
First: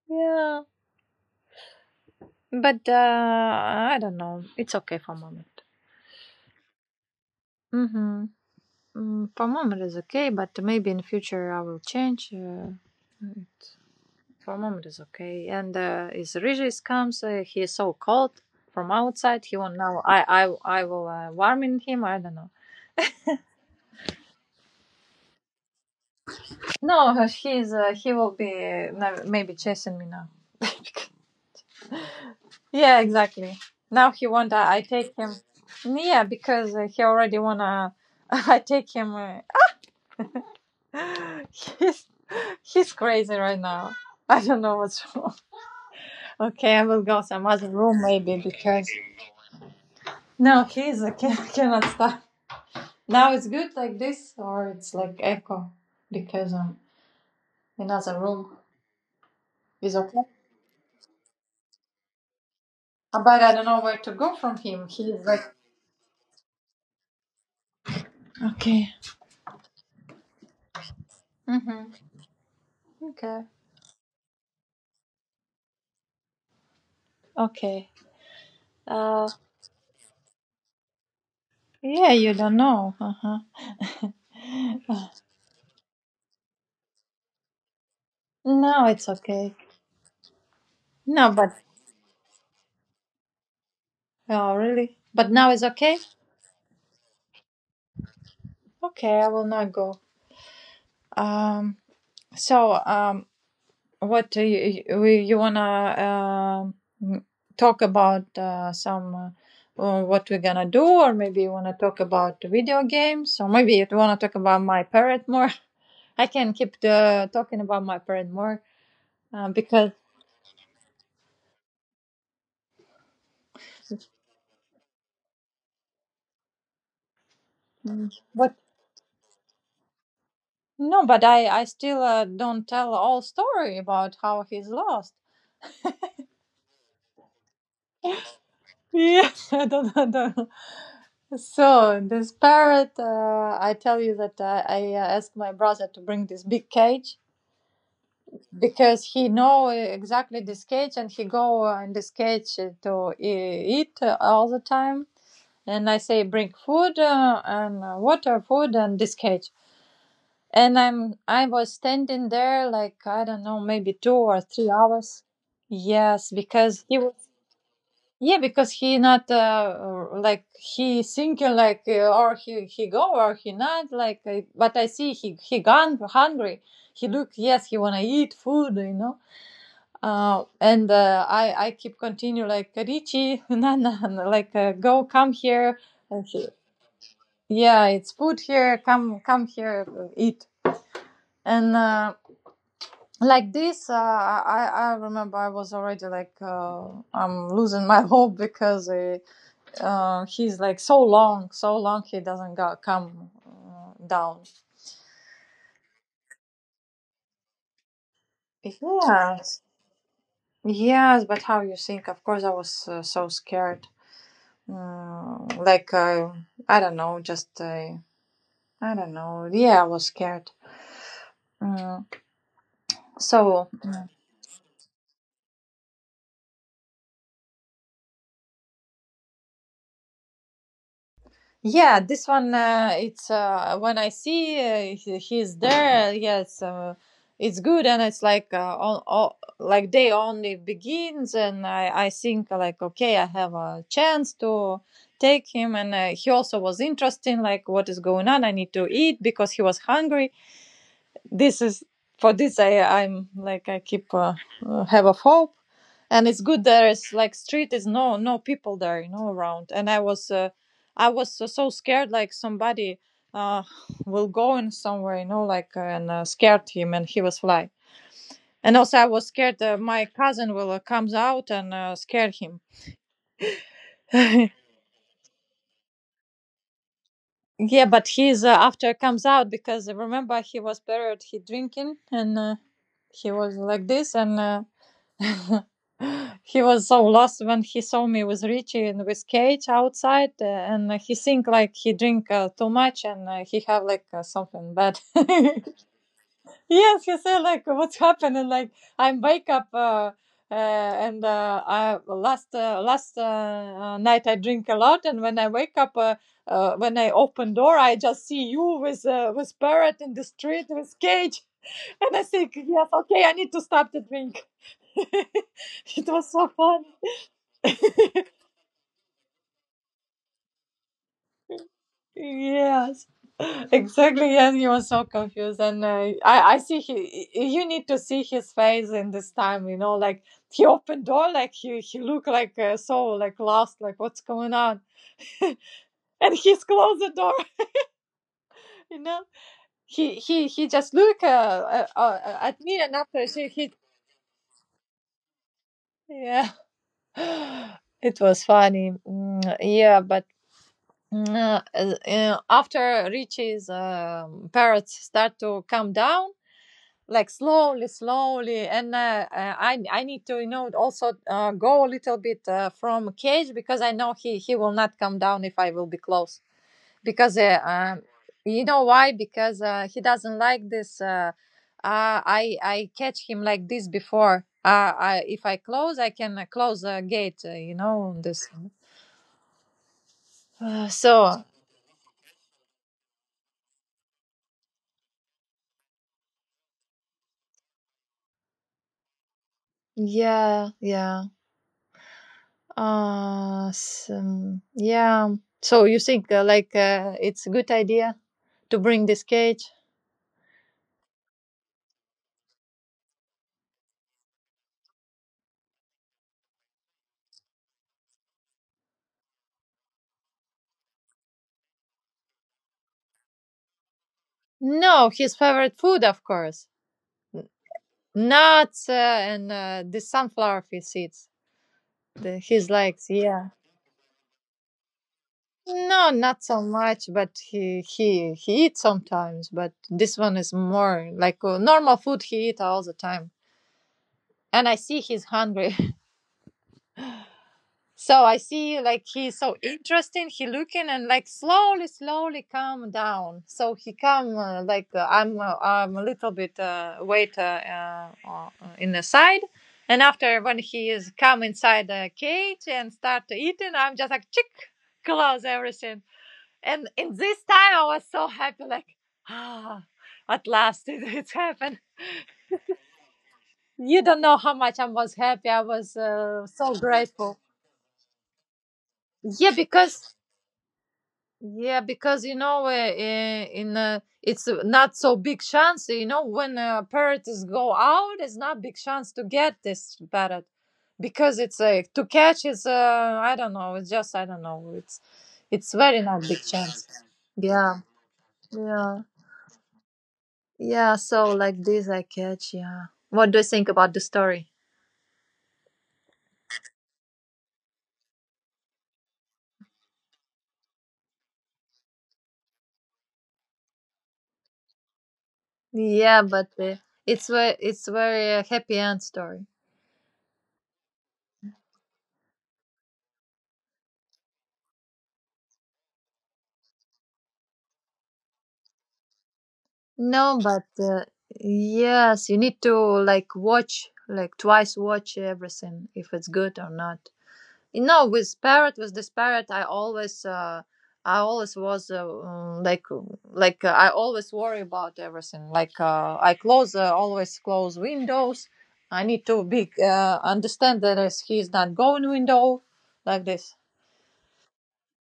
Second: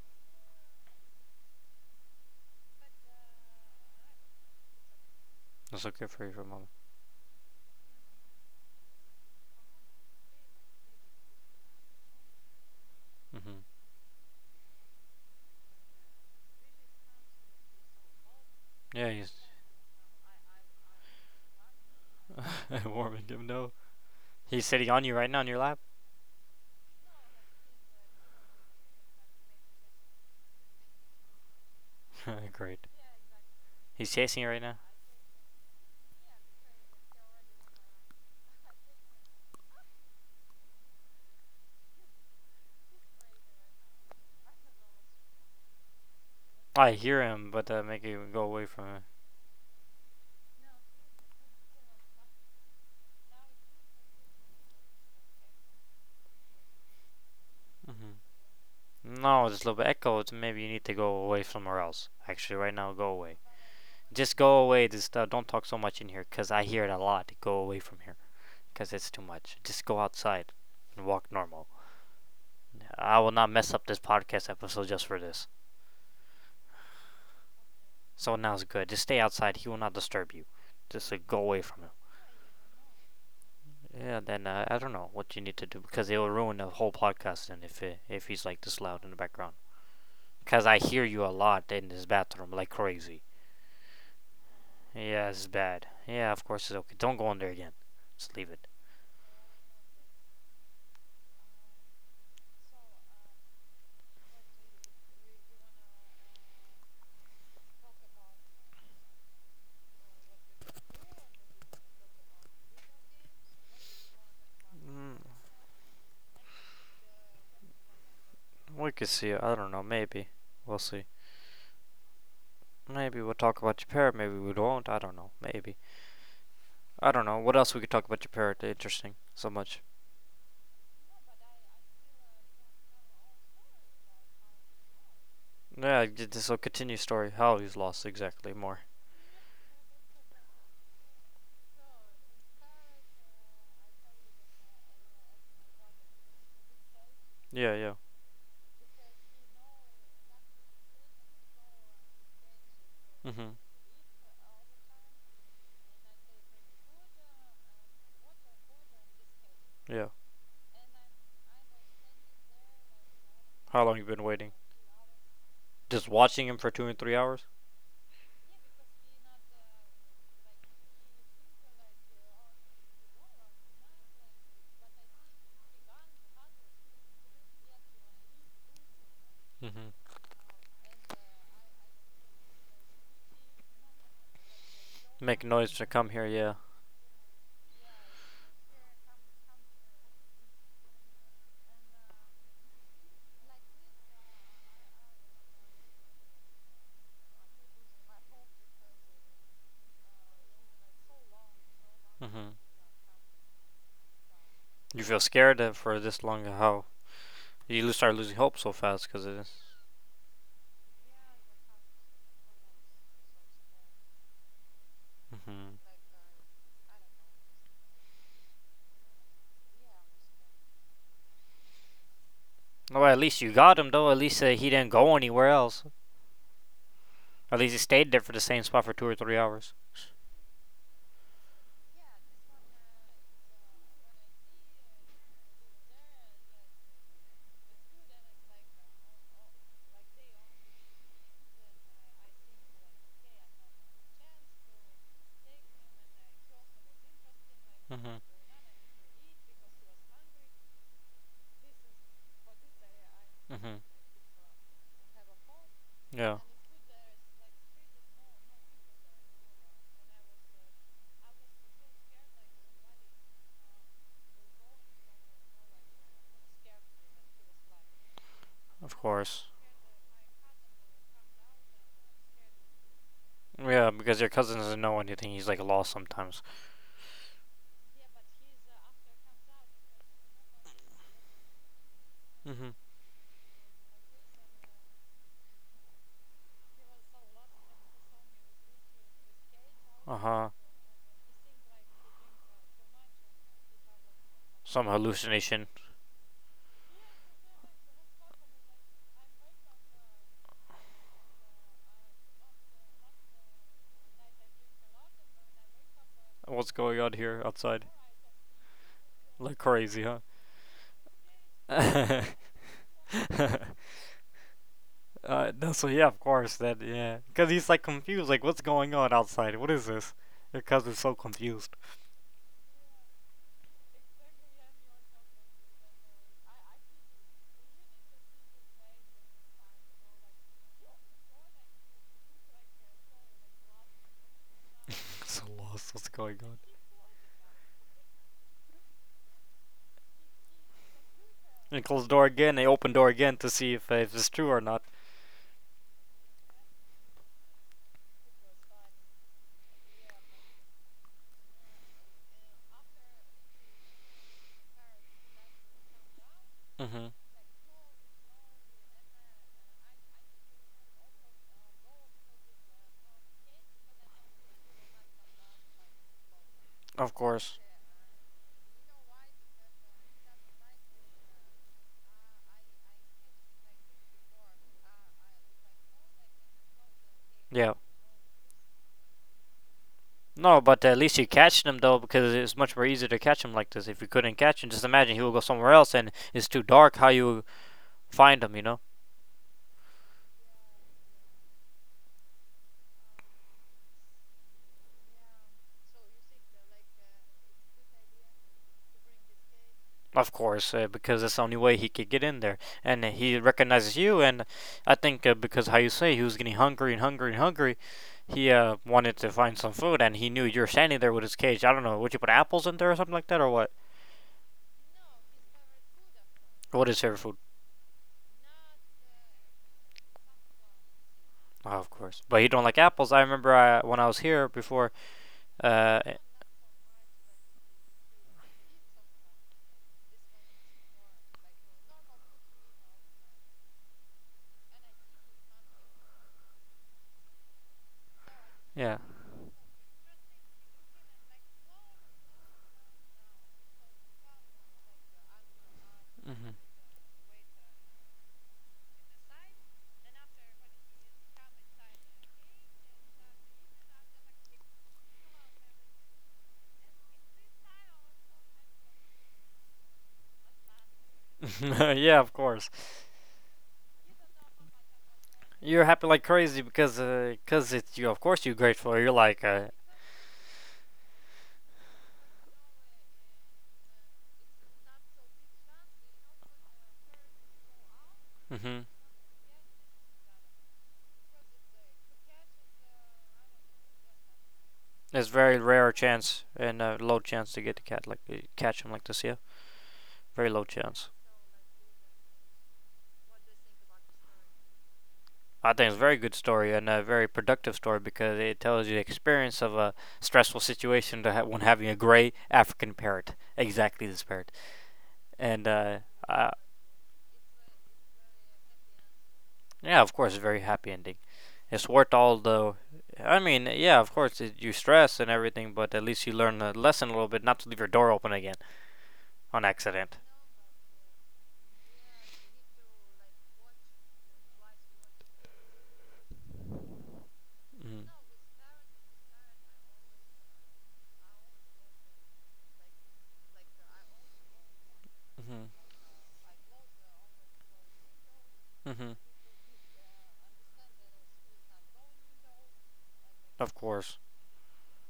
B: Yeah, but I don't know. It's okay for moment.
A: That's okay for you for a mom.
B: Mm-hmm. Mm, for moment is okay, but maybe in future I will change. It,
A: Mhm.
B: for moment is okay. And is Regis comes, he is so cold from
A: Yeah, he's
B: outside. He won't know. I will warm in him. I don't know.
A: [laughs] warming him. No, he's sitting on you right now on your lap.
B: No, [laughs] he's, he will be maybe chasing me now. [laughs]
A: [laughs] Great.
B: Yeah, exactly.
A: He's
B: Now he
A: chasing you
B: want
A: right now.
B: I take him. Yeah, because he already wanna. [laughs] I take him. [laughs] He's he's crazy right now. I don't know what's [laughs] wrong. Okay, I
A: I
B: will go
A: hear
B: some
A: him,
B: other
A: but
B: room
A: make him
B: maybe
A: go away from
B: because
A: it.
B: no, he's, I can, [laughs] cannot stop. Now it's good like this, or it's like echo because
A: Mhm.
B: another room
A: No, there's a little bit
B: is
A: echo.
B: okay.
A: It's maybe you need to go away somewhere else. Actually, right now, go away.
B: But I don't know where to
A: Just
B: go
A: go
B: from
A: away.
B: him.
A: Just
B: He's
A: don't
B: like.
A: talk so much in here because I hear it a lot. Go away from here because
B: Okay.
A: it's too much. Just go outside and walk normal.
B: Mhm.
A: I will
B: Okay.
A: not mess up this podcast episode just for this.
B: Okay.
A: So now it's good. Just stay
B: Uh.
A: outside. He will not disturb you. Just go away from him.
B: Yeah, you don't know. Uh huh.
A: Yeah, then I don't know what you need to do because it will ruin the whole podcast. And if he's like this
B: No,
A: loud in
B: it's
A: the background,
B: okay.
A: because I hear you a
B: No, but
A: lot in this bathroom like crazy.
B: oh, really?
A: Yeah,
B: But
A: it's
B: now it's
A: bad.
B: okay.
A: Yeah, of course it's okay. Don't go in there again. Just leave it.
B: Okay, I will not go. Um. So, what do you wanna um talk about? Some what we're gonna do, or maybe you wanna talk about the video games, or maybe you wanna talk about my
A: Mm,
B: parrot more. [laughs] I can keep the, talking about my parrot more
A: we could see it. I don't know.
B: because
A: Maybe. We'll see. Maybe we'll talk about your parrot. Maybe we won't. I don't know. Maybe. I don't know. What else we could talk
B: mm,
A: about your
B: what.
A: parrot? Interesting. So much.
B: no, but I still don't tell all story about how he's lost.
A: Yeah, this will continue story. How he's lost exactly more.
B: Yeah, [laughs] I don't know. I don't know. So this parrot, I tell you that I asked my brother to bring this big cage
A: Yeah, yeah.
B: because he know exactly this cage and he go in this cage to
A: Mhm.
B: eat all the time. And I say bring food and water, food and this cage.
A: Yeah.
B: And I was standing there like I don't know,
A: How
B: maybe
A: long you
B: two
A: been
B: or
A: waiting?
B: three hours.
A: Just
B: Yes,
A: watching him for two
B: because
A: and
B: he
A: three
B: was
A: hours.
B: Yeah, because he not, like he thinking, like, or he go or he not like, but I see he gone hungry. He look, yes, he wanna eat food.
A: Mhm.
B: And I keep continue like Richie [laughs] Nana like go come
A: Make noise
B: here.
A: to come here.
B: And he-
A: Yeah.
B: yeah, it's food here. Come here, eat and. Like this, I remember I was already like, I'm losing my [laughs] hope because he's like, so long, so long he
A: Mhm.
B: doesn't go, come down.
A: You feel scared for this long? How you start losing hope so fast? Cause it is.
B: Yes, yes, but how you think? Of course, I was so scared. Mm,
A: Mhm.
B: like uh, I don't know, just I don't know. Yeah, I was scared. Mm,
A: Well, at least you
B: so
A: got him, though. At least he didn't go anywhere else. At least he stayed there for the same spot for two or three hours.
B: Yeah, this one, it's when I see, he, he's there. Yes, it's good, and it's like, on, like day only begins, and I think, like okay, I have a chance to take him, and he also was interesting, like what is
A: Mm-hmm.
B: going on. I need to eat because he was hungry, this is for this I'm like
A: Mm-hmm.
B: I keep have of hope, and
A: Yeah,
B: it's good there is like street is no people there, around, and I was so, so scared, like somebody uh will go in somewhere, like, and scared him and he was fly. And
A: of
B: also I was
A: course.
B: scared, my cousin will, comes out and scare him.
A: Yeah, because your cousin
B: [laughs]
A: doesn't know anything. He's like lost sometimes.
B: Yeah, but he's, after comes out, because, remember, he was buried, he drinking, and,
A: Mm-hmm.
B: he was like this, and he was so lost when he saw me with Richie and with Kate
A: Uh
B: outside,
A: huh.
B: and he think like he drink, too much, and he have like, something
A: Some
B: bad. [laughs]
A: hallucination.
B: Yes, he said like, what's happening? Like, I wake up. And I last, last, night I drink a lot, and when I wake up,
A: What's going
B: when
A: on
B: I
A: here
B: open door,
A: outside?
B: I just see you with,
A: Like
B: with parrot
A: crazy,
B: in
A: huh?
B: the street with cage. [laughs] And I
A: [laughs]
B: think, yes, okay, I need to stop the drink. [laughs]
A: No, so yeah,
B: It
A: of
B: was so
A: course. That
B: fun.
A: yeah, because he's
B: [laughs]
A: like confused. Like, what's going on outside? What is this? Your cousin's so confused.
B: Yes, exactly. Yes, he was so confused, and I see he. You need to see his face in this time. Like he opened door, like he looked like, so like lost, like what's going on,
A: [laughs] so lost. What's
B: and
A: going on?
B: he's closed the door. [laughs] You know, he just look,
A: And close the door again,
B: at
A: they
B: me,
A: open
B: and
A: door
B: after
A: again to
B: she
A: see
B: he
A: if it's true or not.
B: yeah. [gasps] [sighs] It was funny. Yeah, but uh, after Richie's parrots start to come down,
A: Hmm.
B: like slowly, slowly, and I need to, also, go a little bit, from cage, because I know he will not come down if I will be close,
A: Of
B: because
A: course.
B: you know why, because, he doesn't like this. I catch him like this before. I, if I close, I can, close the gate.
A: Yeah.
B: You know this. [sighs]
A: No, but
B: Uh,
A: at least you
B: so
A: catch them though, because it's much more easier to catch him like this. If you couldn't catch him, just imagine he will go somewhere else and it's too dark how you find him, you know?
B: yeah, yeah. Some, yeah. So you think, like, it's a good idea to bring this cage?
A: Of course, because that's the only way he could get in there. And he recognizes you, and I think because how you say he was getting hungry and hungry and hungry, he wanted to find some food and he knew you're standing there with his cage. I don't know, would you put apples in there or something like that, or what?
B: No, his favorite food, of course,
A: What is favorite food?
B: nuts, and the sunflower seeds.
A: Oh, of course.
B: The,
A: But you don't
B: his
A: like
B: likes,
A: apples. I
B: yeah.
A: remember I, when I was here before. Uh,
B: No, not so much, but he eats sometimes. But this one is more like, normal food he eat all the time, and I see he's hungry. So I see
A: yeah.
B: like he's so interesting. He looking and like slowly, slowly calm down. So he come, like, I'm a little
A: Hmm.
B: bit, wait, in the side, and after when he is come inside the cage and start to eating, I'm just like chick, close everything. And in this time I was so happy, like, ah, at last [laughs] it
A: [laughs]
B: happened.
A: yeah, of course.
B: You don't know how much I was happy. I
A: You're
B: was,
A: happy like crazy
B: so
A: because
B: grateful.
A: cause it's you. Of course, you're grateful. You're like,
B: Yeah, because Yeah, because, you know, I- in it's, not so big chance. You know, when, parrots go out, it's not big
A: hmm.
B: chance to get this parrot, because it's like to catch is, I don't know. It's just, I don't know.
A: It's very
B: It's
A: rare
B: very not big
A: chance and
B: chance.
A: low chance to
B: Yeah,
A: get to cat like catch him
B: yeah,
A: like this. Yeah, very low
B: yeah.
A: chance.
B: So like this, I catch. Yeah. What do you think about the story?
A: I think it's a very good story and a very productive story because it tells you the experience of a stressful situation to when having a gray African parrot, exactly this parrot, and uh,
B: Yeah,
A: I,
B: but it's very, happy end story.
A: yeah, of course, a very happy ending. It's worth all the. I mean, yeah, of course, it, you stress and everything, but at least you learn a lesson a little bit not to leave your door open again on accident.
B: No, but yes, you need to like watch, like twice watch everything if it's good or not. No,
A: Mm
B: with parrot, with this parrot, I always was, like, I always worry about everything.
A: hmm.
B: Like, I close, always close windows.
A: Mm
B: I
A: hmm.
B: need to be, understand that is- he's not going window like this.
A: Of course.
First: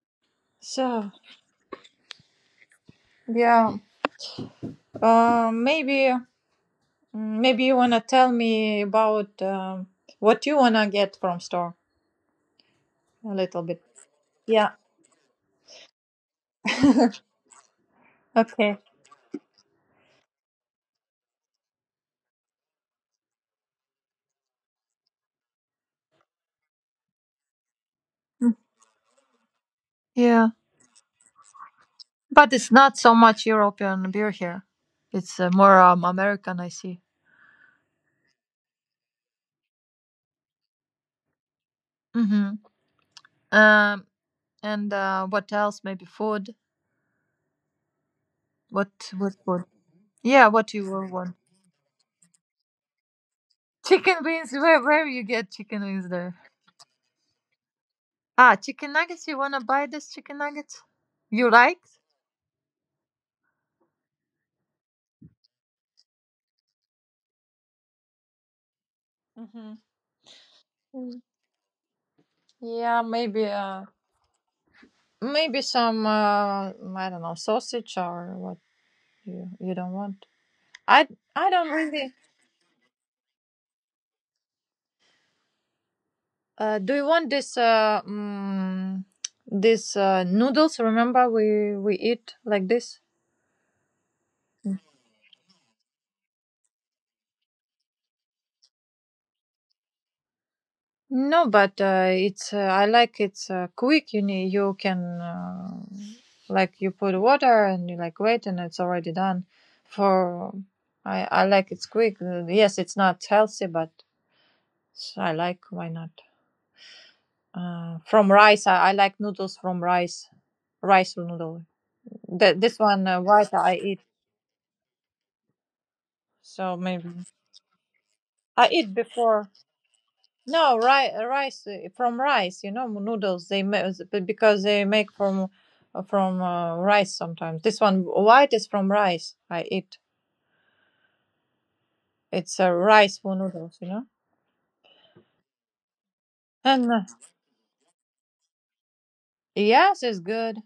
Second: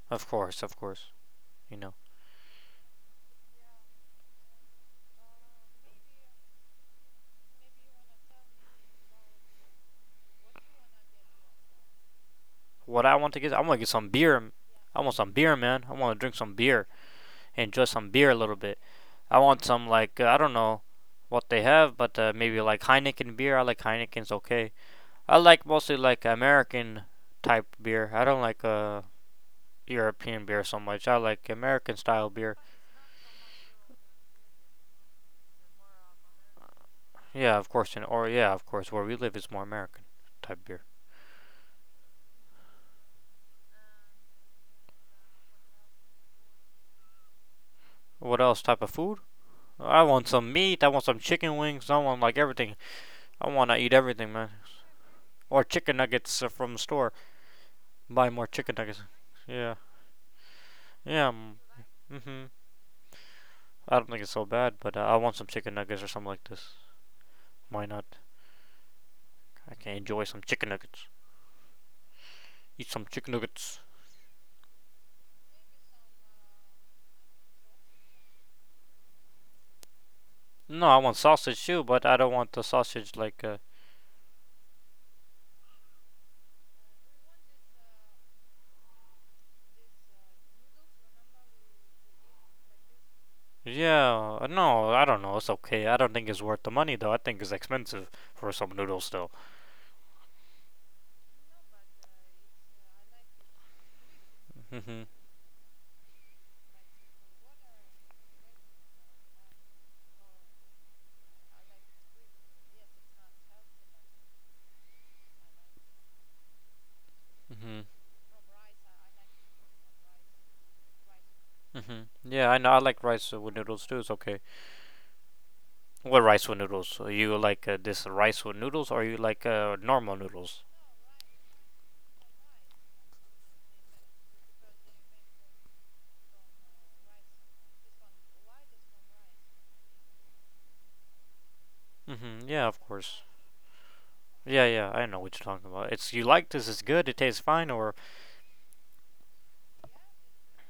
A: Of course. Of
B: So
A: course. You know.
B: yeah, maybe Maybe you wanna tell me about, what you wanna get from store
A: What I want
B: a
A: to get, I
B: little
A: want to
B: bit.
A: get some beer.
B: Yeah.
A: I want some beer, man. I want to drink some beer,
B: [laughs]
A: enjoy some beer a little bit.
B: Okay.
A: I want some, like, I don't know what they have, but maybe like Heineken beer. I like Heineken's okay. I like mostly like American type beer. I don't like European
B: Yeah,
A: beer so much. I like American style beer.
B: but it's not so much European beer here. It's, more, American, I see.
A: Yeah, of course. In or yeah, of course, where we live is more American type beer.
B: Hmm. Um, and what else? Maybe food.
A: What else type of
B: What
A: food?
B: what food?
A: I want
B: Yeah,
A: some
B: what
A: meat.
B: you
A: I want
B: will
A: some
B: want?
A: chicken wings. I want like everything. I want to eat
B: Chicken
A: everything, man.
B: wings. Where you get
A: Or
B: chicken
A: chicken
B: wings there?
A: nuggets from the store. Buy more
B: Ah,
A: chicken
B: chicken
A: nuggets.
B: nuggets. You wanna
A: Yeah,
B: buy this chicken nuggets?
A: yeah.
B: You
A: Mm,
B: like?
A: mhm. I don't think it's so bad, but I want some chicken nuggets or something like this. Why not?
B: Mm-hmm.
A: I can enjoy some chicken nuggets. Eat some
B: Yeah,
A: chicken
B: maybe.
A: nuggets.
B: Maybe some, I don't know, sausage or what you don't want.
A: No, I
B: I
A: want
B: I
A: sausage
B: don't
A: too, but I
B: really.
A: don't want the sausage like
B: Do you want this this, noodles? Remember we eat like this.
A: yeah, no, I don't know. It's okay. I don't think it's worth the money though. I think it's expensive for some noodles though.
B: No, but it's, I like, it's, quick. You can,
A: Mhm.
B: like you put water and you like wait and it's already done. For I like, it's quick. Yes, it's not healthy, but I like. Why not?
A: Mhm.
B: From rice, I like noodles from rice, rice noodle.
A: Mhm. Yeah, I
B: The,
A: know. I
B: this
A: like
B: one,
A: rice with
B: white I
A: noodles too.
B: eat,
A: It's okay. What rice with
B: so
A: noodles?
B: maybe
A: You like this rice with
B: I
A: noodles
B: eat
A: or you like
B: before.
A: normal noodles?
B: No, ri- rice, from rice. You know, noodles they ma- because they make from, rice sometimes. This one white is from rice. I eat.
A: Mhm.
B: It's
A: Yeah,
B: a,
A: of
B: rice
A: course.
B: for noodles. You know,
A: Yeah, yeah. I know what you're talking about. It's you like this is
B: and
A: good. It tastes fine or
B: yes, it's good.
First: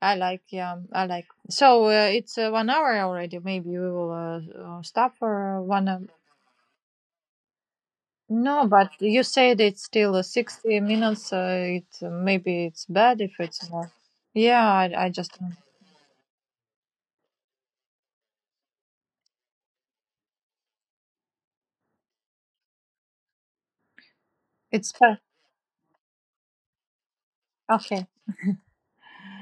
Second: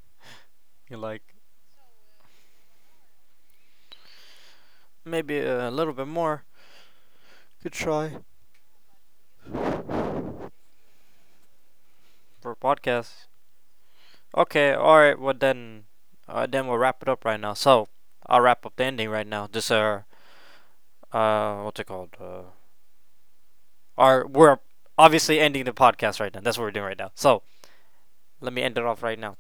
B: I like. Yeah,
A: you
B: I like.
A: like
B: So, it's, 1 hour already. Maybe we will, stop
A: maybe
B: for,
A: a
B: one,
A: little bit more. Good try
B: No, but you said it's still, 60 minutes. It
A: for a
B: maybe it's bad
A: podcast.
B: if it's more. Yeah,
A: Okay,
B: I
A: alright, well
B: just
A: then we'll wrap it up right now. So, I'll wrap up the ending right now. Just what's it called? Our, we're
B: it's bad.
A: obviously ending the podcast right now. That's what we're doing right now. So,
B: Okay,
A: let me end it off right now.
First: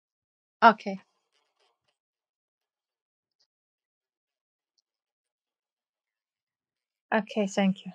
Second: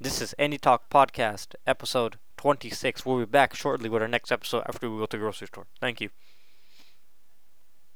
A: This is Any Talk
B: okay,
A: Podcast, episode 26. We'll be back shortly with our next episode after we go to the grocery store. Thank you.
B: okay. Thank you.